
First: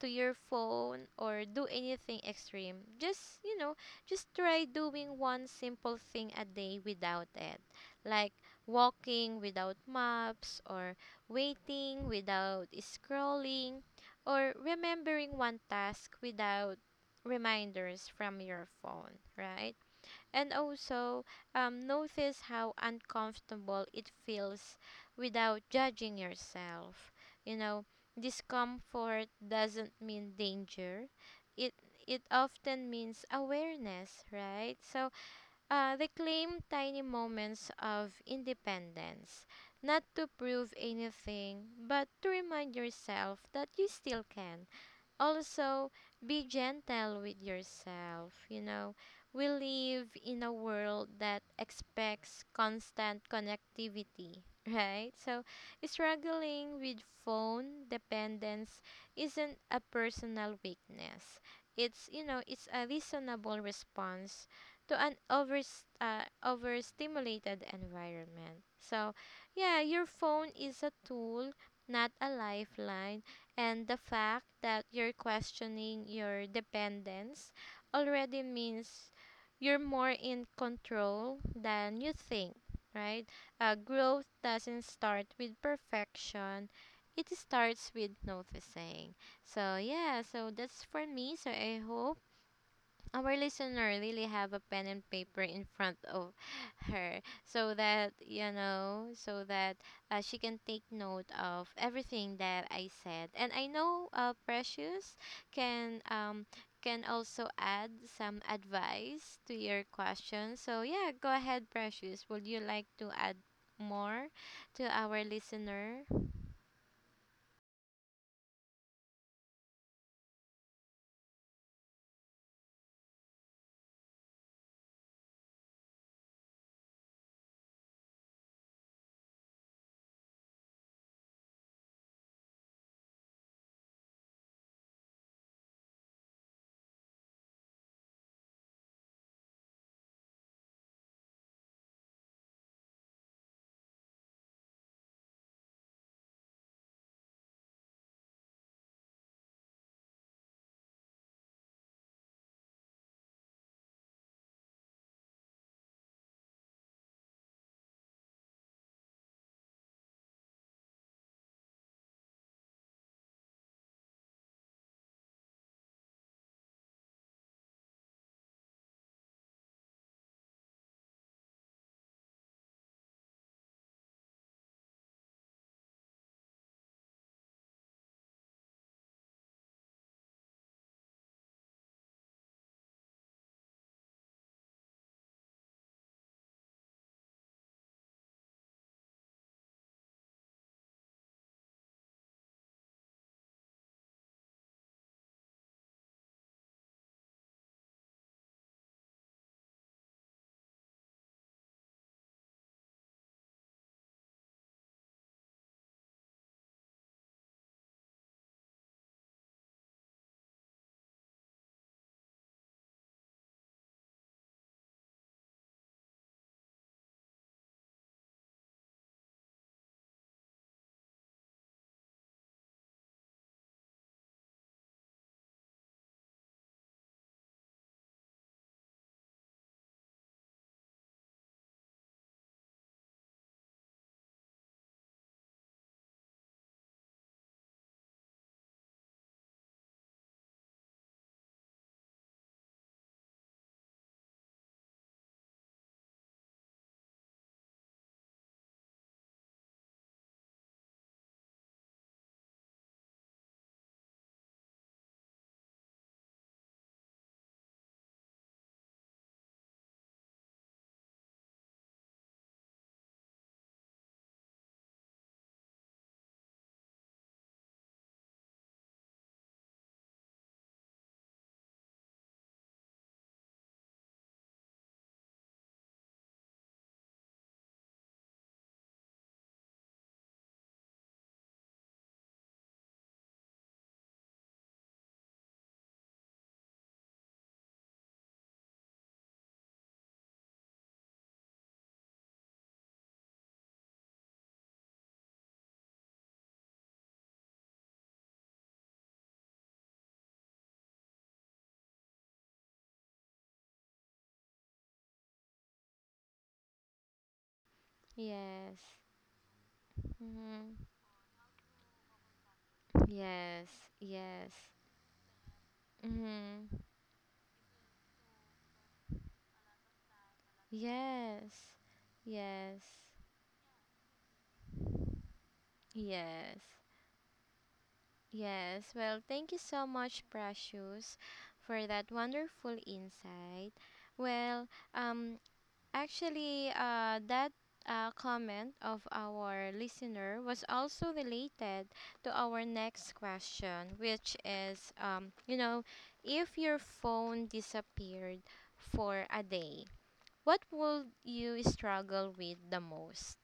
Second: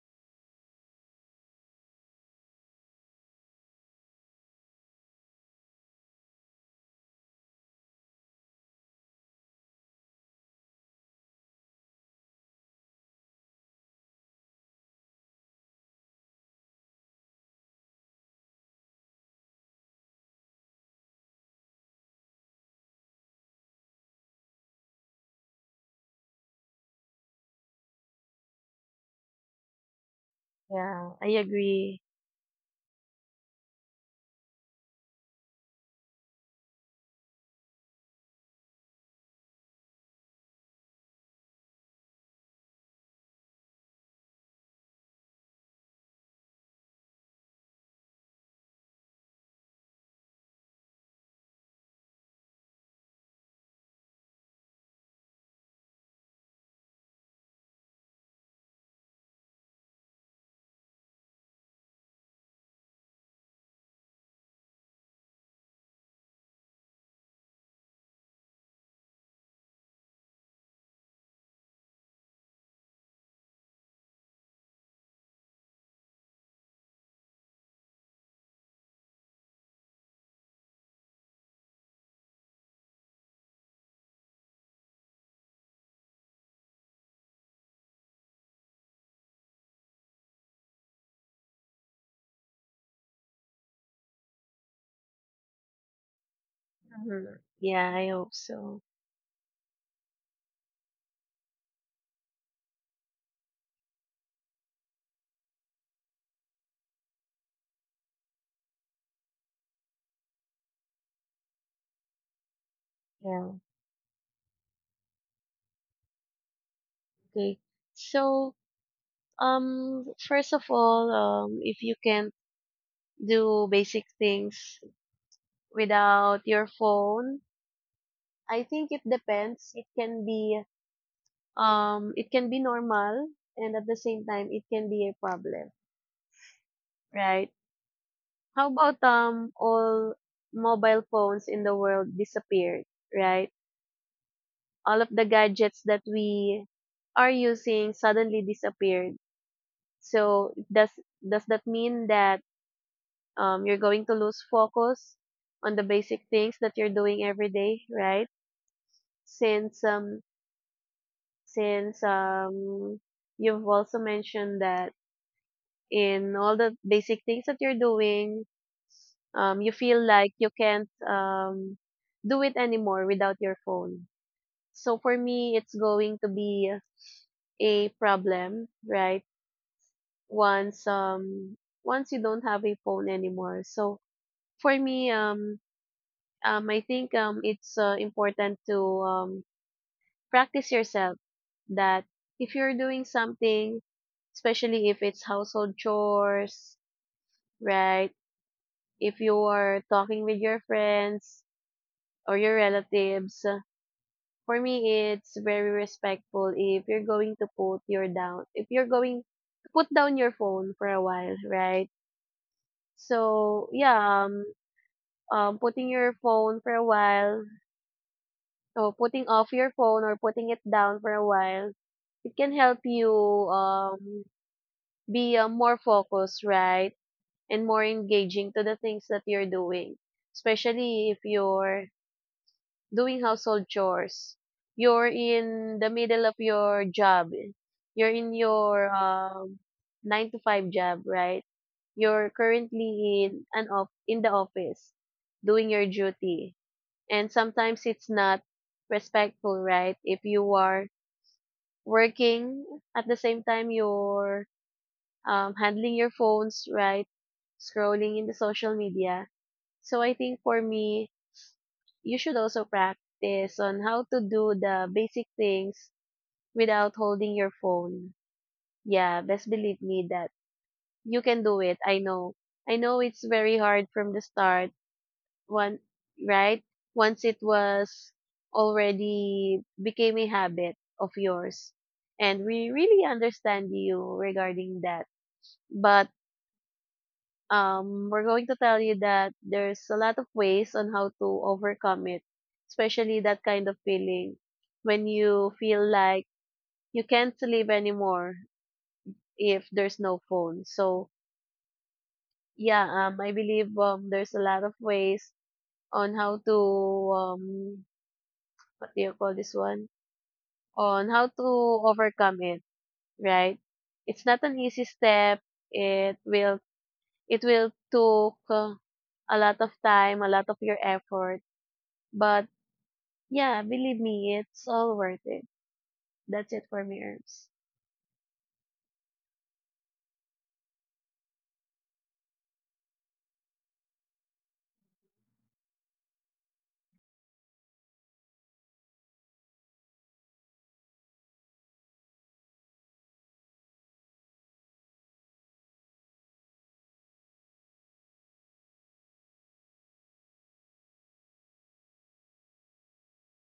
A: to your phone or do anything extreme. Just, you know, just try doing one simple thing a day without it. Like walking without maps, or waiting without scrolling, or remembering one task without reminders from your phone, right? And also notice how uncomfortable it feels without judging yourself. You know, discomfort doesn't mean danger.
B: Yeah, I
A: It
B: agree.
A: it often means awareness, right? So reclaim tiny moments of independence, not to prove anything, but to remind yourself that you still can. Also be gentle with yourself, you know, we live in a world that expects constant connectivity, right? So struggling with phone dependence isn't a personal weakness, it's you know it's a reasonable response to an over overstimulated environment. So yeah, your phone is a tool, not a lifeline, and the fact that you're questioning your dependence already means you're more in control than you think, right? Growth doesn't start with perfection, it starts with noticing. So, yeah, so that's for me. So, I hope our listener really have a pen and paper in front of her,
B: Mm-hmm.
A: so
B: Yeah, I
A: that
B: hope
A: you
B: so.
A: know so that she can take note of everything that I said. And I know Precious can um can also add some advice to your question. So yeah, go ahead Precious, would you like to add
B: Yeah.
A: more to our listener?
B: Okay. So, first of all, if you can do basic things without your phone, I think it depends. It can be normal, and at the same time, it can be a problem, right? How about all mobile phones in the world disappeared, right? All of the gadgets that we are using suddenly disappeared. So, does that mean that you're going to lose focus on the basic things that you're doing every day, right? Since um since you've also mentioned that in all the basic things that you're doing, you feel like you can't do it anymore without your phone. So for me, it's going to be a problem, right? Once um once you don't have a phone anymore. So for me, I think it's important to, practice yourself that if you're doing something, especially if it's household chores, right? If you are talking with your friends or your relatives, for me, it's very respectful if you're going to put your down, if you're going to put down your phone for a while, right? So yeah, putting your phone for a while So, putting off your phone or putting it down for a while, it can help you um, be more focused, right? And more engaging to the things that you're doing. Especially if you're doing household chores. You're in the middle of your job. You're in your nine to five job, right? You're currently in the office doing your duty, and sometimes it's not respectful, right? If you are working at the same time you're handling your phones, right? Scrolling in the social media. So I think for me, you should also practice on how to do the basic things without holding your phone. Yeah, best believe me that you can do it. I know, I know it's very hard from the start. One Right? Once it was already became a habit of yours. And we really understand you regarding that. But we're going to tell you that there's a lot of ways on how to overcome it, especially that kind of feeling when you feel like you can't sleep anymore if there's no phone. So yeah, I believe there's a lot of ways on how to um
A: Yes.
B: what do you call this one?
A: Mm-hmm.
B: On how to overcome it, right?
A: Yes.
B: It's not
A: Yes.
B: an easy step. It will
A: Mm-hmm.
B: it will took a lot of time, a lot of your effort,
A: Yes,
B: but
A: yes,
B: yeah, believe me, it's all worth it. That's
A: yes,
B: it for me, Herbs.
A: yes. Well, thank you so much, Precious, for that wonderful insight. Well, um, actually, that comment of our listener was also related to our next question, which is, you know, if your phone disappeared for a day, what would you struggle with the most?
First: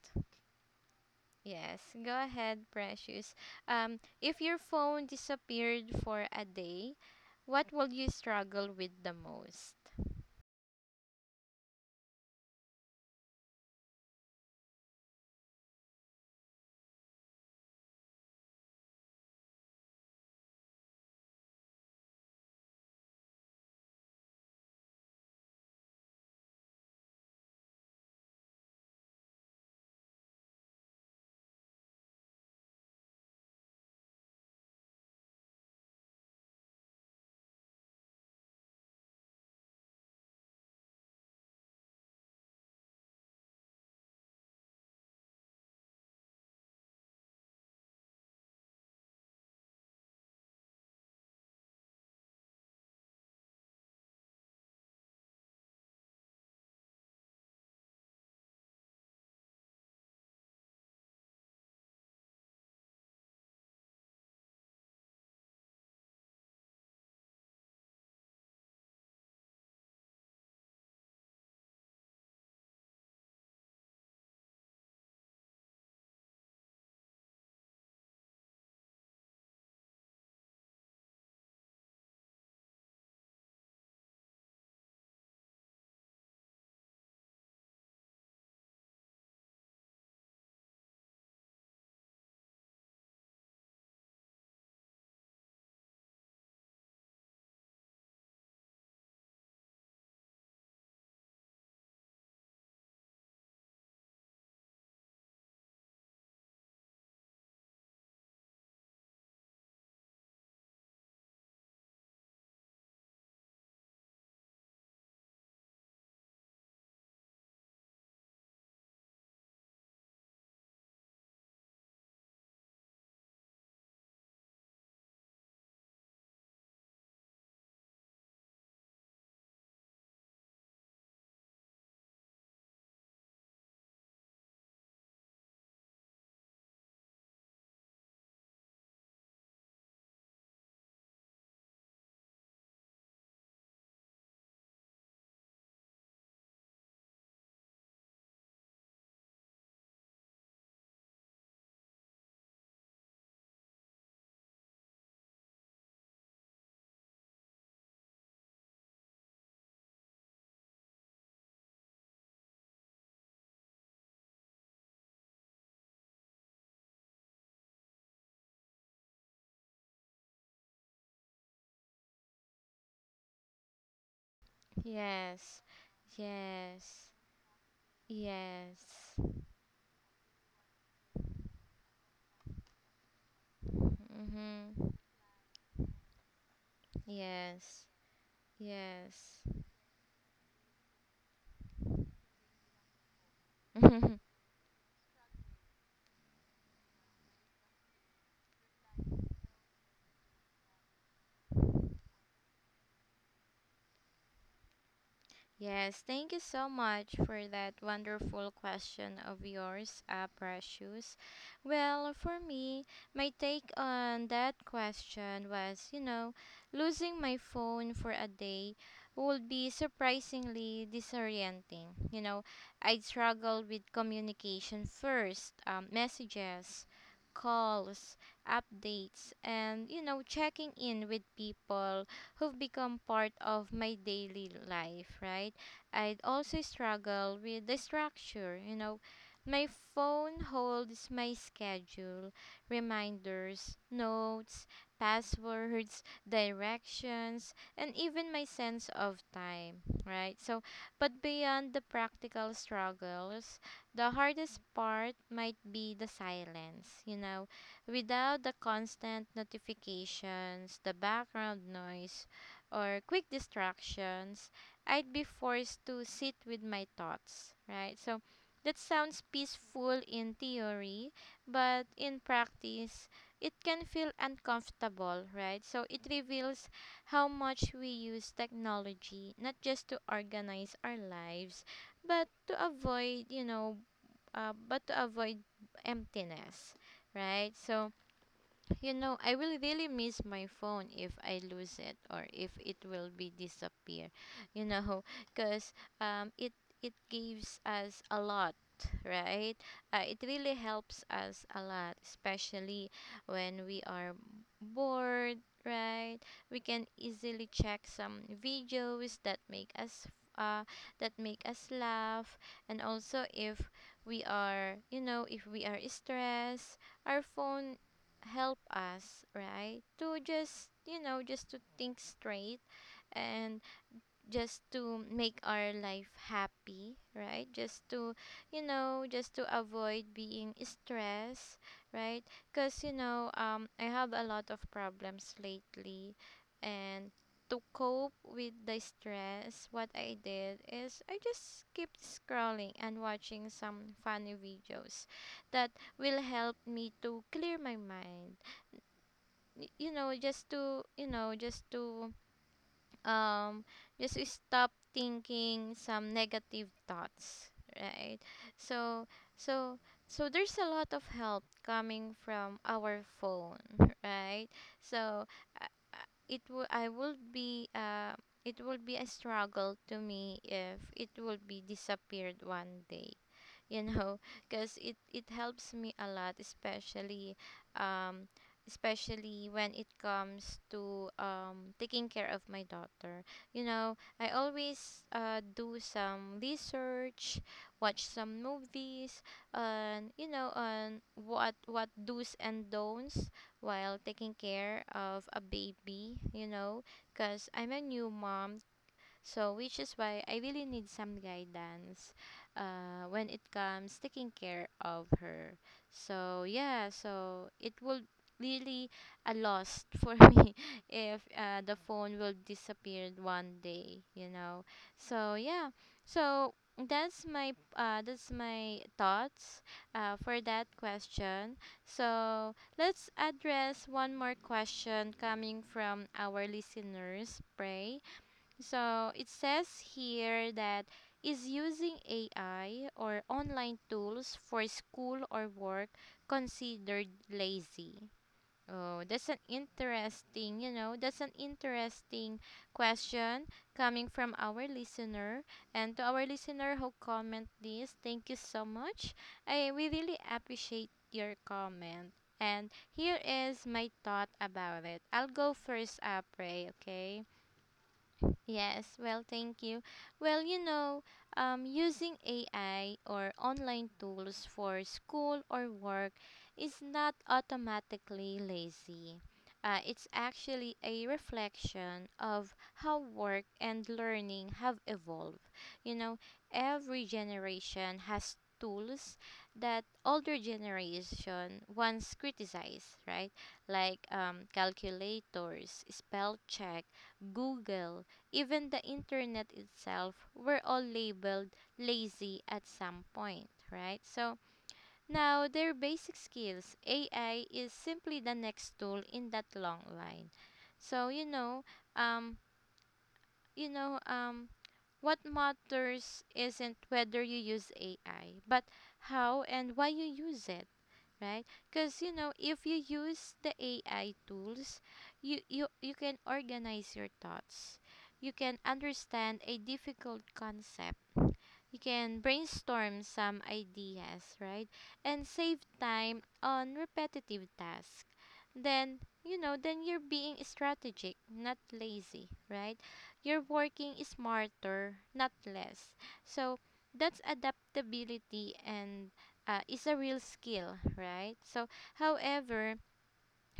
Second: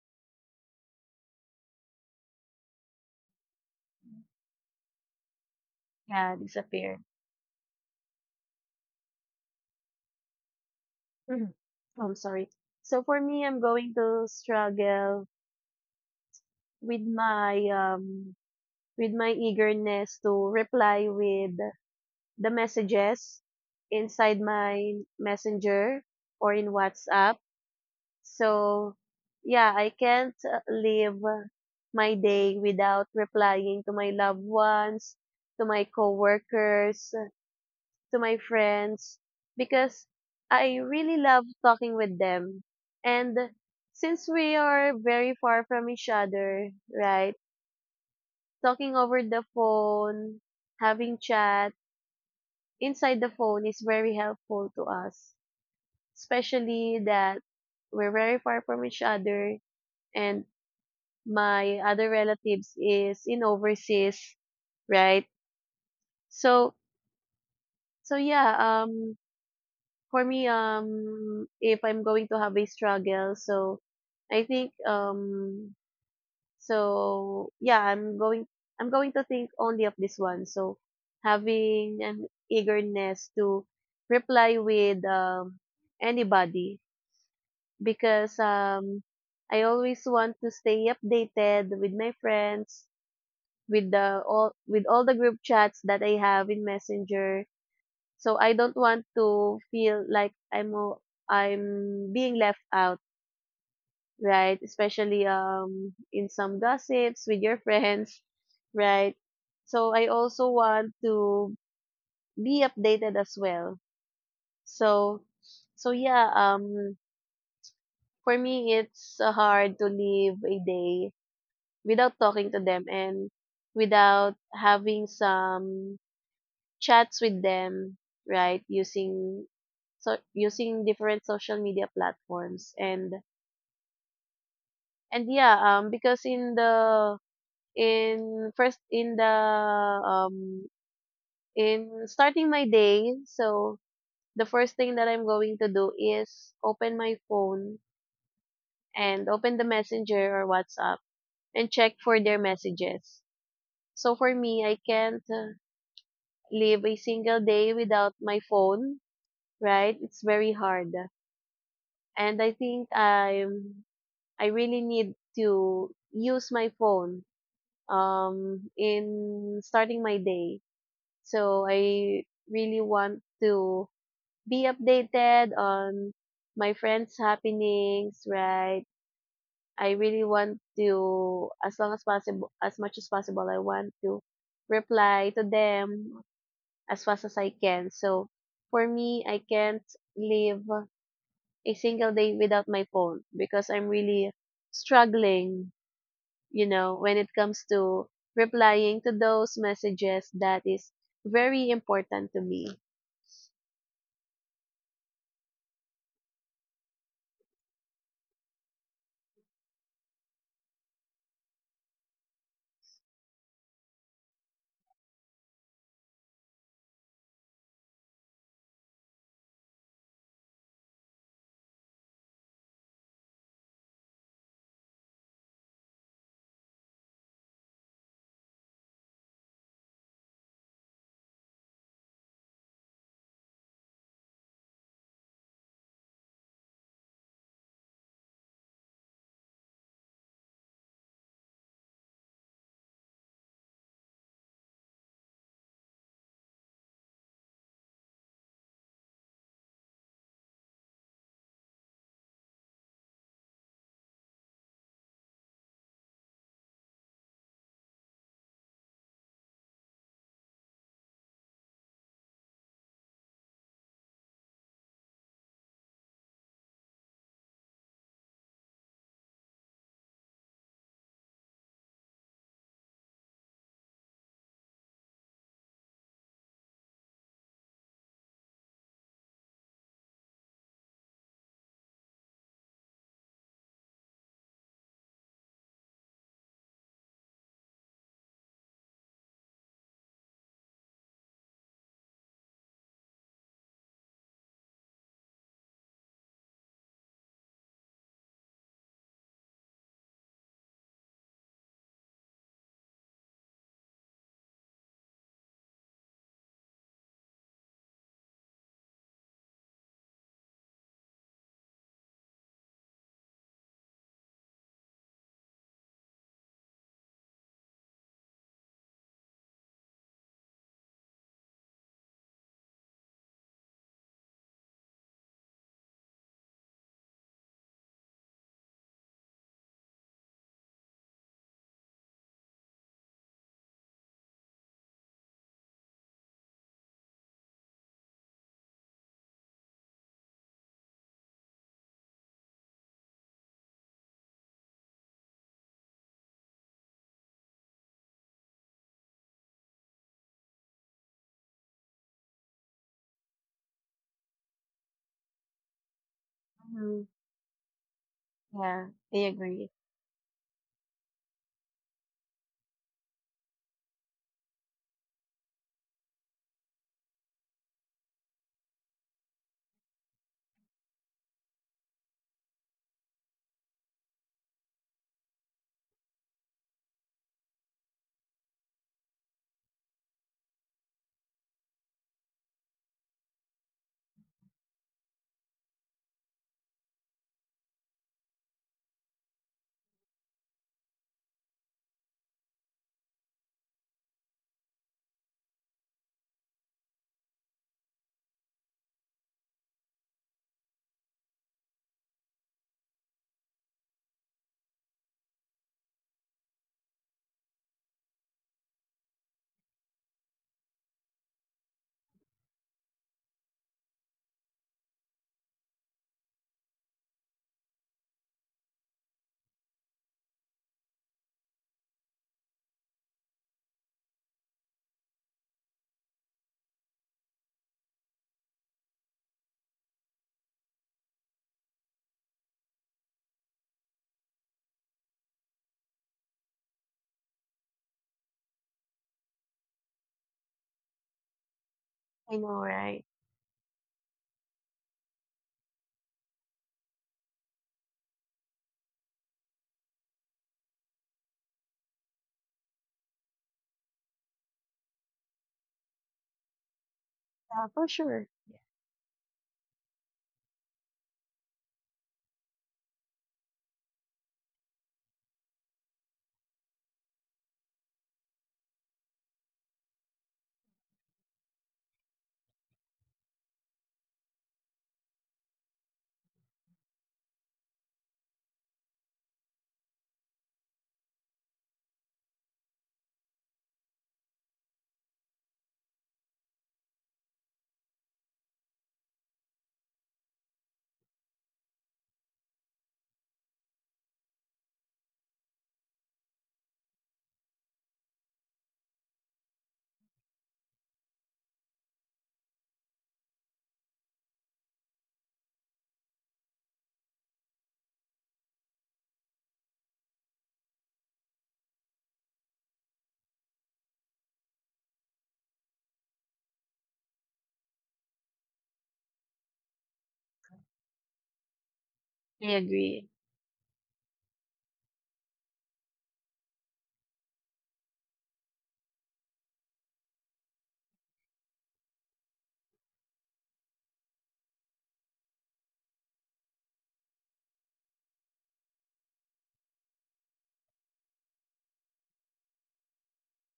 A: Yes, go ahead, Precious. If your phone disappeared for
B: Yeah,
A: a day,
B: disappear.
A: what will you struggle with the most?
B: Mhm. I'm sorry. So for me, I'm going to struggle with my um with my eagerness to reply with the messages inside my Messenger or in WhatsApp. So, yeah, I can't live my day without replying to my loved ones, to my coworkers, to my friends, because I really love talking with them. And since we are very far from each other, right? Talking over the phone, having chat inside the phone is very helpful to us, especially that we're very far from each other and my other relatives is in overseas, right? So so yeah, um for me if I'm going to have a struggle, so I think so yeah, I'm going to think only of this one. So having an eagerness to reply with anybody because I always want to stay updated with my friends with the all with all the group chats that I have in Messenger. So I don't want to feel like I'm being left out, right? Especially in some gossips with your friends, right? So I also want to be updated as well. So so yeah, for me it's hard to live a day without talking to them and without having some chats with them, right? Using, so using different social media platforms. And yeah, because in first in the um in starting my day, so the first thing that I'm going to do is open my phone and open the Messenger or WhatsApp and check for their messages. So for me, I can't live a single day without my phone, right? It's very hard. And I think I'm I really need to use my phone in starting my day. So I really want to be updated
A: Yes,
B: on my
A: yes,
B: friends' happenings, right?
A: yes,
B: I really want to, as long as possible, as much as possible, I want to
A: mm-hmm.
B: reply to them as fast as I
A: Yes,
B: can. So for me,
A: yes.
B: I can't live a single day without my phone because I'm really struggling, you know, when it comes to replying to those messages that is very important to me.
A: Yes, thank you so much for that wonderful question of yours, Precious. Well, for me, my take on that question was you know, losing my phone for a day would be surprisingly disorienting. You know, I'd struggle with communication first, messages, calls, updates, and, you know, checking in with people who've become part of my daily life, right? I'd also struggle with the structure, you know. My phone holds my schedule, reminders, notes, passwords, directions, and even my sense of time, right? So, but beyond the practical struggles, the hardest part might be the silence, you know, without the constant notifications, the background noise, or quick distractions, I'd be forced to sit with my thoughts, right? So that sounds peaceful in theory, but in practice, it can feel uncomfortable, right? So it reveals how much we use technology, not just to organize our lives, but to avoid, you know, but to avoid emptiness, right? So you know, I will really miss my phone if I lose it or if it will be disappear. You know, because it it gives us a lot, right? It really helps us a lot, especially when we are bored, right? We can easily check some videos uh, that make us laugh, and also if we are, if we are stressed our phone help us, right? To just, just to think straight and just to make our life happy, right? Just to, just to avoid being stressed, right? Because, I have a lot of problems lately and to cope with the stress what I did is I just keep scrolling and watching some funny videos that will help me to clear my mind y- you know just to you know um just to stop thinking some negative
B: Mhm.
A: thoughts, right.
B: Yeah,
A: so
B: I agree.
A: so so there's a lot of help coming from our phone right. So uh, it will I will be it will be a struggle to me if it will be disappeared one day, you know, because it helps me a lot, especially um especially when it comes to taking care of my daughter. You know, I always do some research, watch some movies, and you know on what do's and don'ts while taking care of a baby, you know, because I'm a new mom. So, which is why I really need some guidance when it comes taking care of her. So, yeah, so it will really a loss for me if the phone will disappear one day, So, yeah. So, that's my thoughts for that question. So, let's address one more question coming from our listeners, Pray. So it says here that is using AI or online tools for school or work considered lazy? Oh, that's an interesting, you know, that's an
B: I
A: interesting
B: know, right?
A: question coming from our listener. And to our listener who comment this, thank you so much. I we really appreciate your comment. And here is my thought about it. I'll go first, Apre, okay?
B: Yeah, for sure.
A: Yes, well, thank you. Well, using AI or online tools for school or work is not automatically lazy. It's actually a reflection of how work and learning have evolved. You know, every generation has tools that older generation once criticized, right? Like calculators, spell check, Google, even the internet itself, we're all labeled lazy at some point, right? So now their basic skills, AI is simply the next tool in that long line. So um, you know, um, what matters isn't whether you use AI, but how and why you use it, right? Because you know, if you use the AI tools, you can organize your thoughts. You can understand a difficult concept, you can
B: I
A: brainstorm
B: agree.
A: some ideas, right? And save time on repetitive tasks. Then, you know, then you're being strategic, not lazy, right? You're working smarter, not less. So, that's adaptability and is a real skill, right? So, however,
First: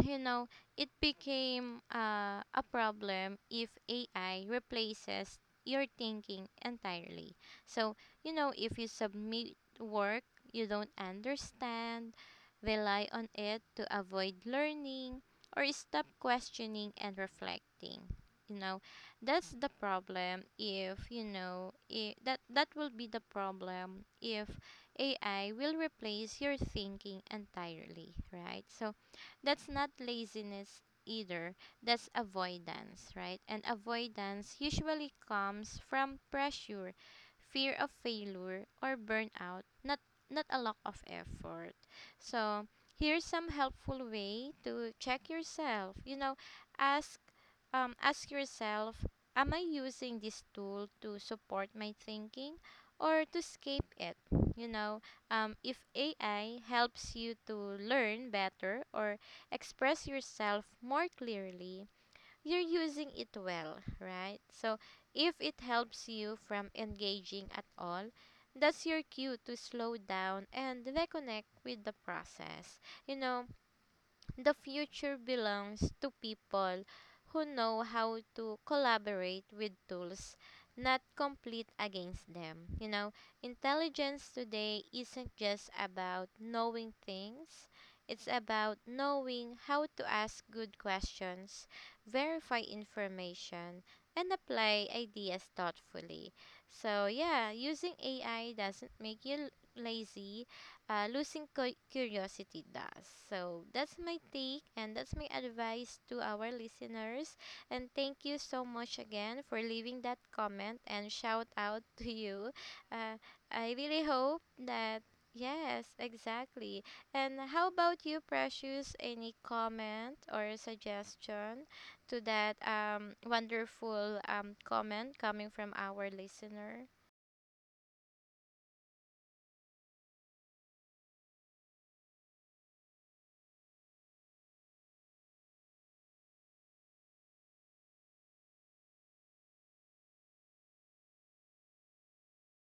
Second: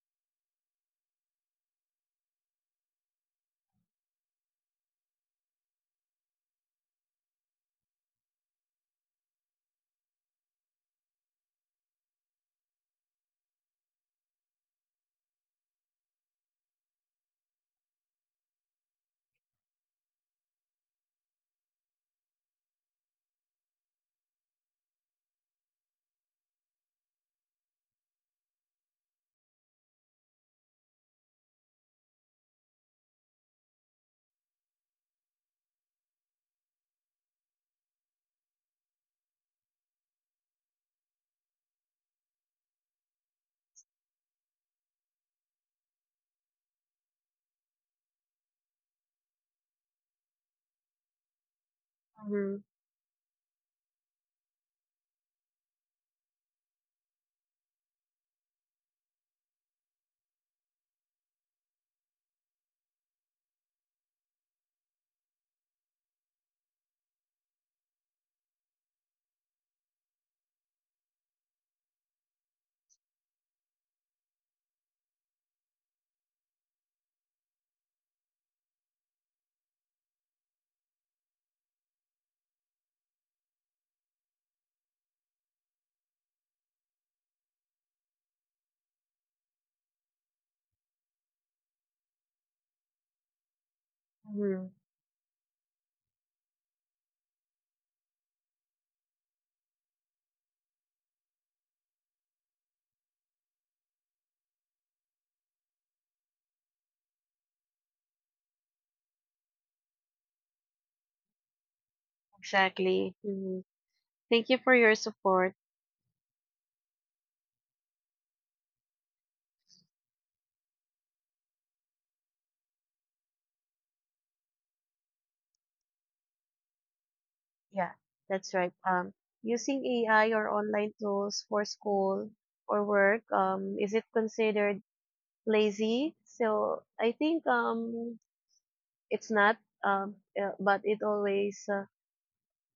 A: you know, it became a problem if AI replaces your thinking entirely. So, you know, if you submit work you don't understand, rely on it to avoid learning, or stop questioning and reflecting. You know, that's the problem if, that will be the problem if AI will replace your thinking entirely, right? So, that's not laziness either, that's avoidance, right? And avoidance usually comes from pressure, fear of failure, or burnout, not a lack of effort. So, here's some helpful way to check yourself. You know, ask ask yourself, am I using this tool to support my
B: Mm-hmm.
A: thinking or to escape it? You know, if AI helps you to learn better or express yourself more clearly, you're using it well, right? So if it helps you from engaging at all, that's your cue to slow down and reconnect with the process. You know, the future belongs to people who know how to collaborate with tools, not compete against them. You know, intelligence today isn't just about knowing things, it's about knowing how to ask good questions, verify information, and
B: Mm-hmm.
A: apply ideas thoughtfully. So, yeah, using AI doesn't make you lazy, losing curiosity does. So that's my take and that's my advice to our listeners. And thank you so much again for leaving that comment and shout out to you. Uh,
B: Exactly. Mhm.
A: I really hope
B: Thank you for your
A: that.
B: support.
A: Yes, exactly. And how about you, Precious? Any comment or suggestion to that wonderful comment coming from our listener?
B: Yeah, that's right. Using AI or online tools for school or work, is it considered lazy? So I think it's not. But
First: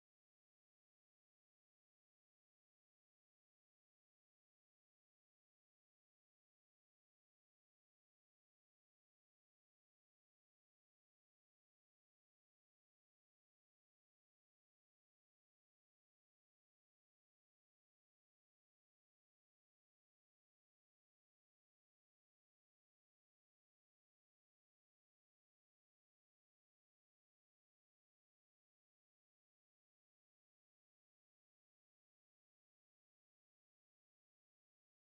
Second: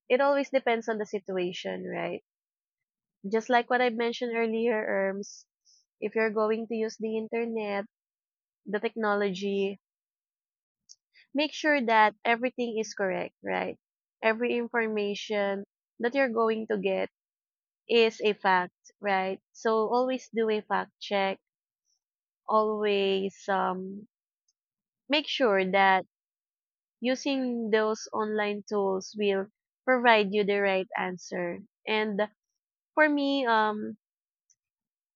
B: it always depends on the situation, right? Just like what I mentioned earlier, Erms, if you're going to use the internet, the technology, make sure that everything is correct, right? Every information that you're going to get is a fact, right? So always do a fact check. Always make sure that using those online tools will provide you the right answer. And for me,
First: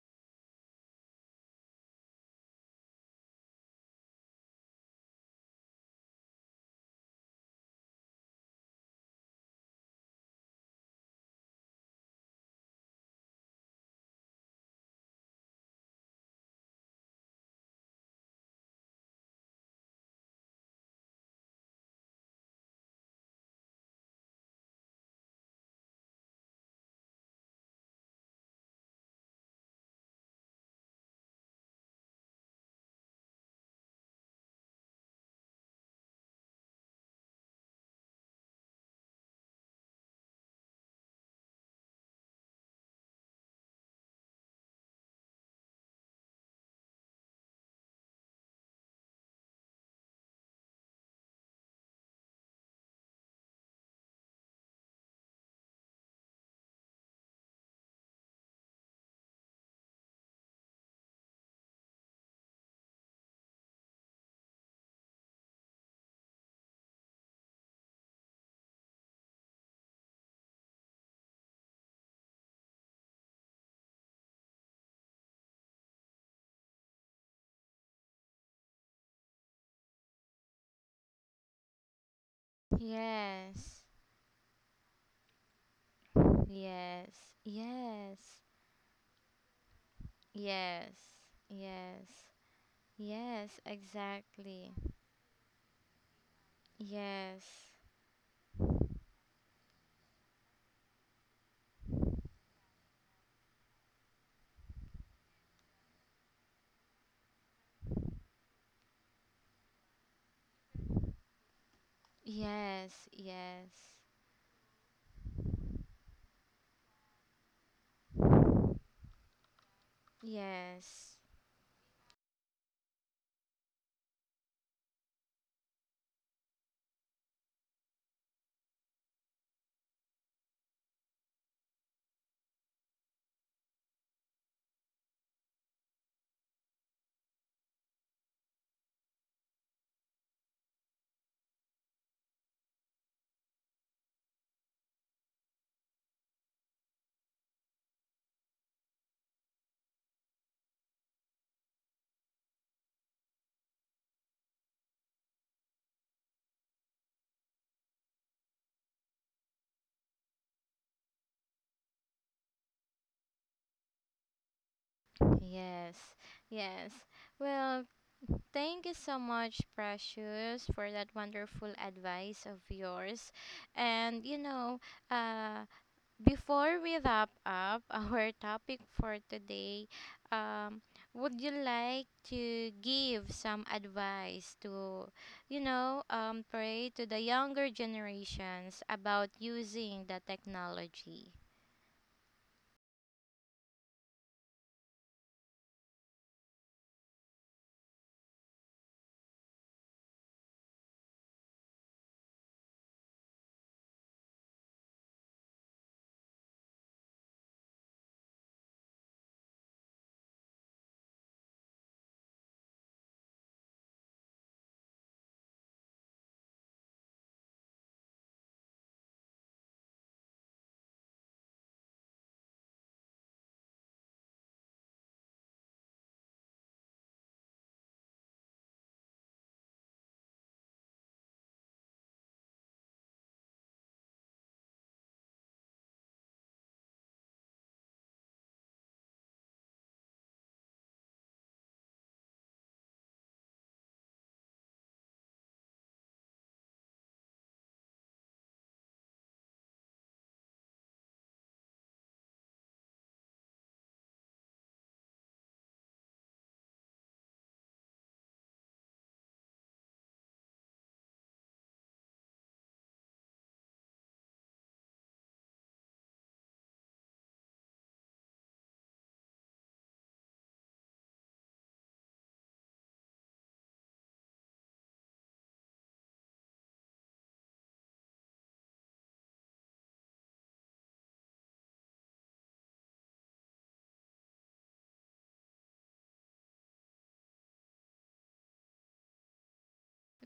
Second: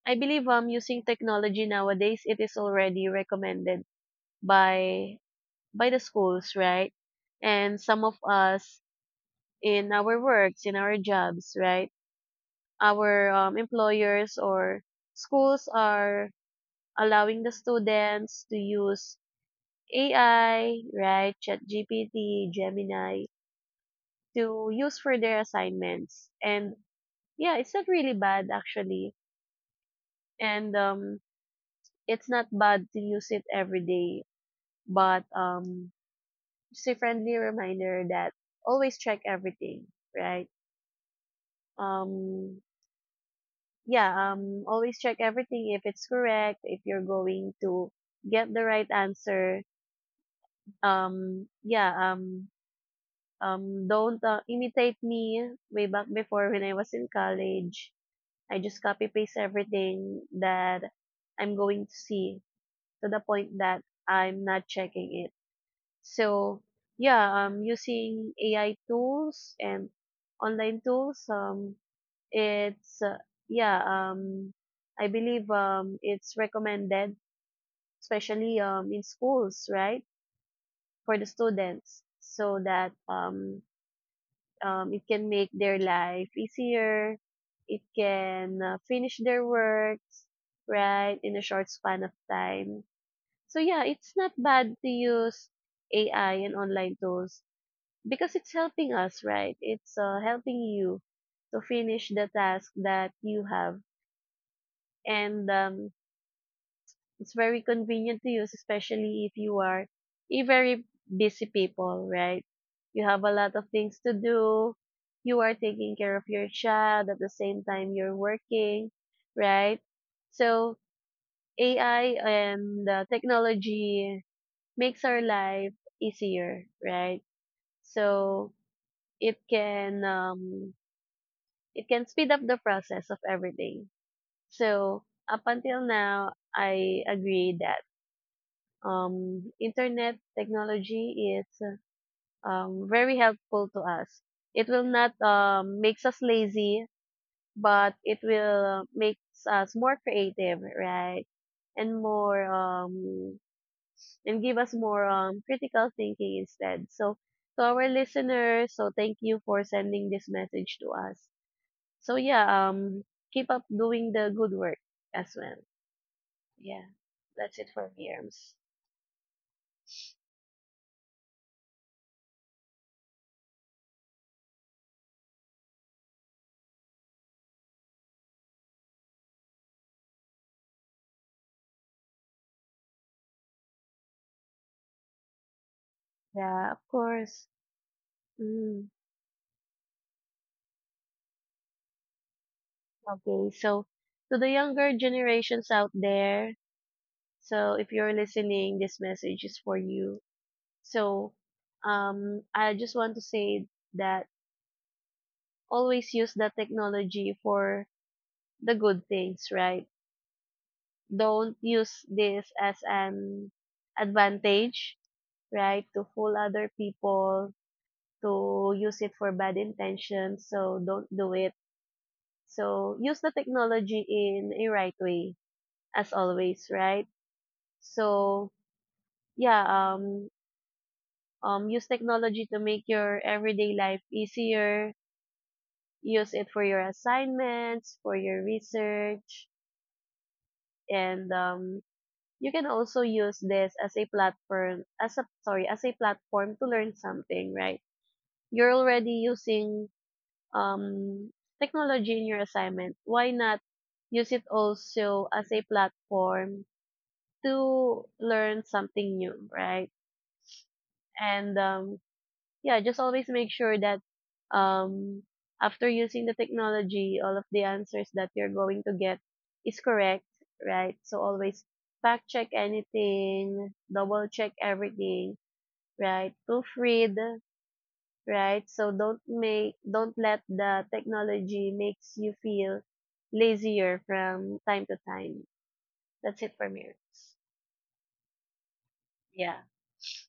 B: I believe using technology nowadays it is already recommended by by the schools, right? And some of us in our works, in our jobs, right? Our employers or schools are allowing the students to use AI, right, ChatGPT, Gemini to use for their assignments. And yeah, it's not really bad actually. And it's not bad to use it every day, but just a friendly reminder that always check everything, right? Um yeah, always check everything if it's correct, if you're going to get the right answer. um yeah um "Don't, imitate me" way back before when I was in college. I just copy paste everything that I'm going to see to the point that I'm not checking it. So, yeah, using AI tools and online tools, it's, uh, yeah, um, I believe, it's recommended, especially, in schools, right? For the students so that,
A: Yes.
B: it can make their life easier.
A: Yes,
B: It
A: yes.
B: can finish their works,
A: Yes,
B: right, in a short span
A: yes,
B: of time.
A: yes,
B: So yeah, it's not bad
A: exactly.
B: to use AI and online tools
A: Yes,
B: because it's helping us, right? It's helping you to finish the task that you have. And it's very convenient to use, especially if you are a very busy people, right? You
A: yes,
B: have a lot of
A: yes,
B: things to do. You are taking care of your child at the same time you're working, right? So
A: yes,
B: AI and technology makes our life easier, right? So it can um, it can speed up the process of everything. So up until now, I agree that internet technology is very helpful to us. It will not makes us lazy, but it will makes us more creative, right? And more and give us more critical thinking instead. So to our listeners, so thank you for sending this message to us. So yeah, keep up doing the good work as well.
A: yes,
B: Yeah,
A: yes.
B: that's it
A: Well,
B: for me, Erms.
A: thank you so much, Precious, for that wonderful advice of yours. And you know, uh, before we wrap up our topic for today, um, would you like to give some advice to,
B: Yeah, of
A: pray to the
B: course.
A: younger generations
B: Mm.
A: about using the technology?
B: Okay, so to the younger generations out there, so if you're listening, this message is for you. So, I just want to say that always use the technology for the good things, right? Don't use this as an advantage, right? To fool other people, to use it for bad intentions. So don't do it. So use the technology in a right way, as always, right? So yeah, um use technology to make your everyday life easier. Use it for your assignments, for your research. And you can also use this as a platform, as a platform to learn something, right? You're already using um technology in your assignment, why not use it also as a platform to learn something new, right? And yeah, just always make sure that um, after using the technology, all of the answers that you're going to get is correct, right? So always fact check anything, double check everything, right? Proofread, right? So don't make, don't let the technology makes you feel lazier from time to time. That's it for me. Yeah.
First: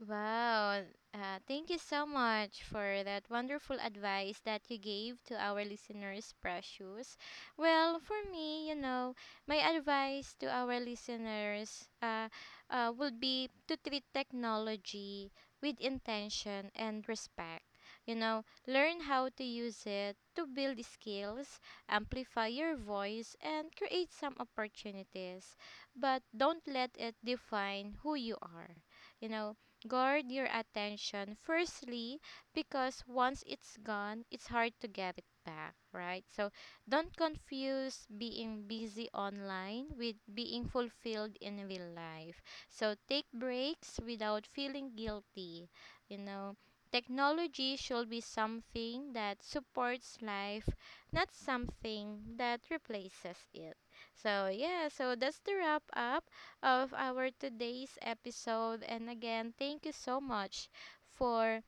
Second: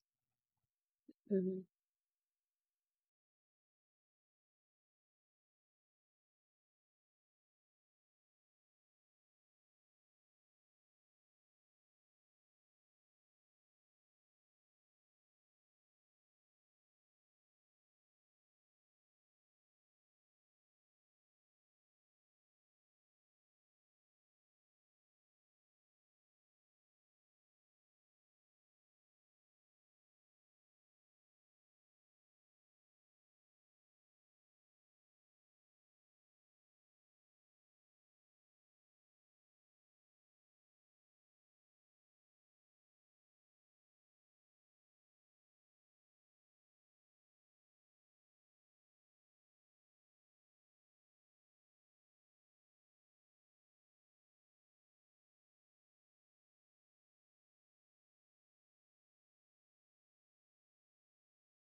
A: Wow.
B: Mhm.
A: Thank you so much for that wonderful advice that you gave to our listeners, Precious. Well, for me, you know, my advice to our listeners would be to treat technology with intention and respect. You know, learn how to use it to build skills, amplify your voice, and create some opportunities. But don't let it define who you are. You know, guard your attention firstly because once it's gone it's hard to get it back, right. So don't confuse being busy online with being fulfilled in real life, so take breaks without feeling guilty. You know, technology should be something that supports life, not something that replaces it. So yeah, so that's the wrap up of our today's episode. And again, thank you so much for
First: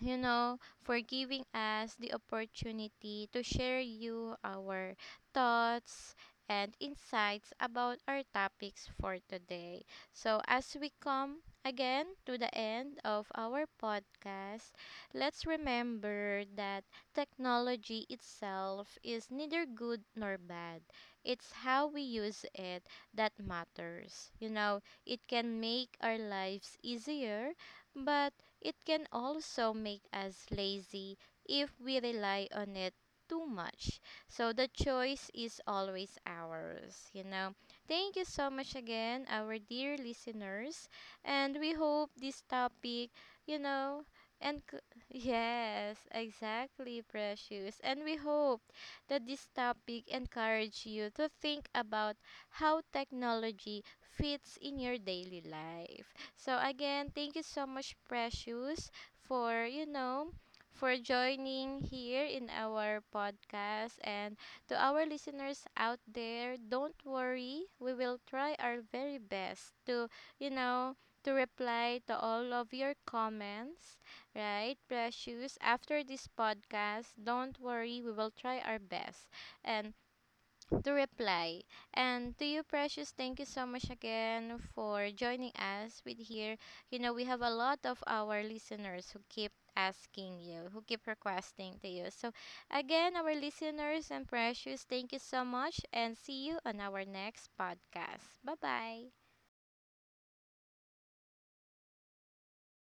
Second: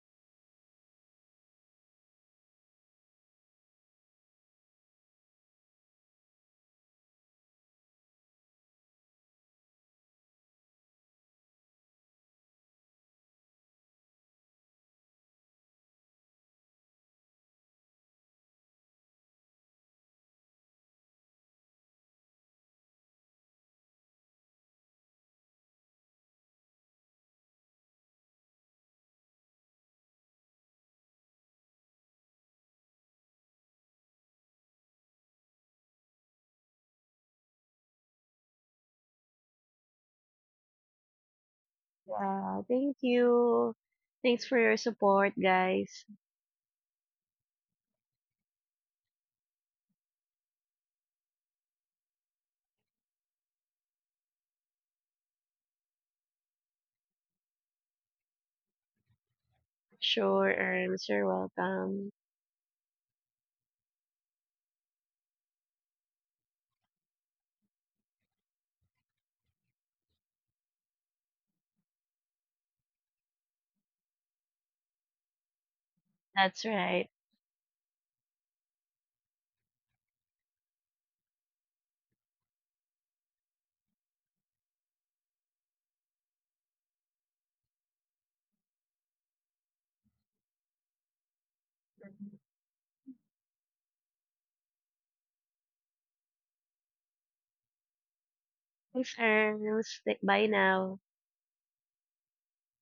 A: you know, for giving us the opportunity to share you our thoughts and insights about our topics for today. So, as we come again to the end of our podcast, let's remember that technology itself is neither good nor bad. It's how we use it that matters. You know, it can make our lives easier but it can also make us lazy if we rely on it too much. So the choice is always ours, you know. Thank you so much again, our dear listeners, and we hope this
B: Yeah, thank
A: topic, you
B: you.
A: know,
B: Thanks
A: and
B: for your support,
A: yes,
B: guys.
A: exactly, precious. And we hope that this topic encourage you to think about how technology fits in your daily life. So again, thank you so much, Precious, for you know,
B: Sure,
A: for
B: Arms. You're
A: joining
B: welcome.
A: here in our podcast. And to our listeners out there, don't worry, we will try our very best to you know to reply to all of your comments, right, Precious? After this
B: That's
A: podcast,
B: right.
A: don't worry, we will try our best. And to reply. And to you, Precious, thank you so much again for joining us with here. You know, we have a lot of our listeners who keep asking you, who keep requesting to you. So, again, our listeners and Precious, thank you so much and see you on our next podcast. Bye bye.
B: Thanks, Arms. Bye now.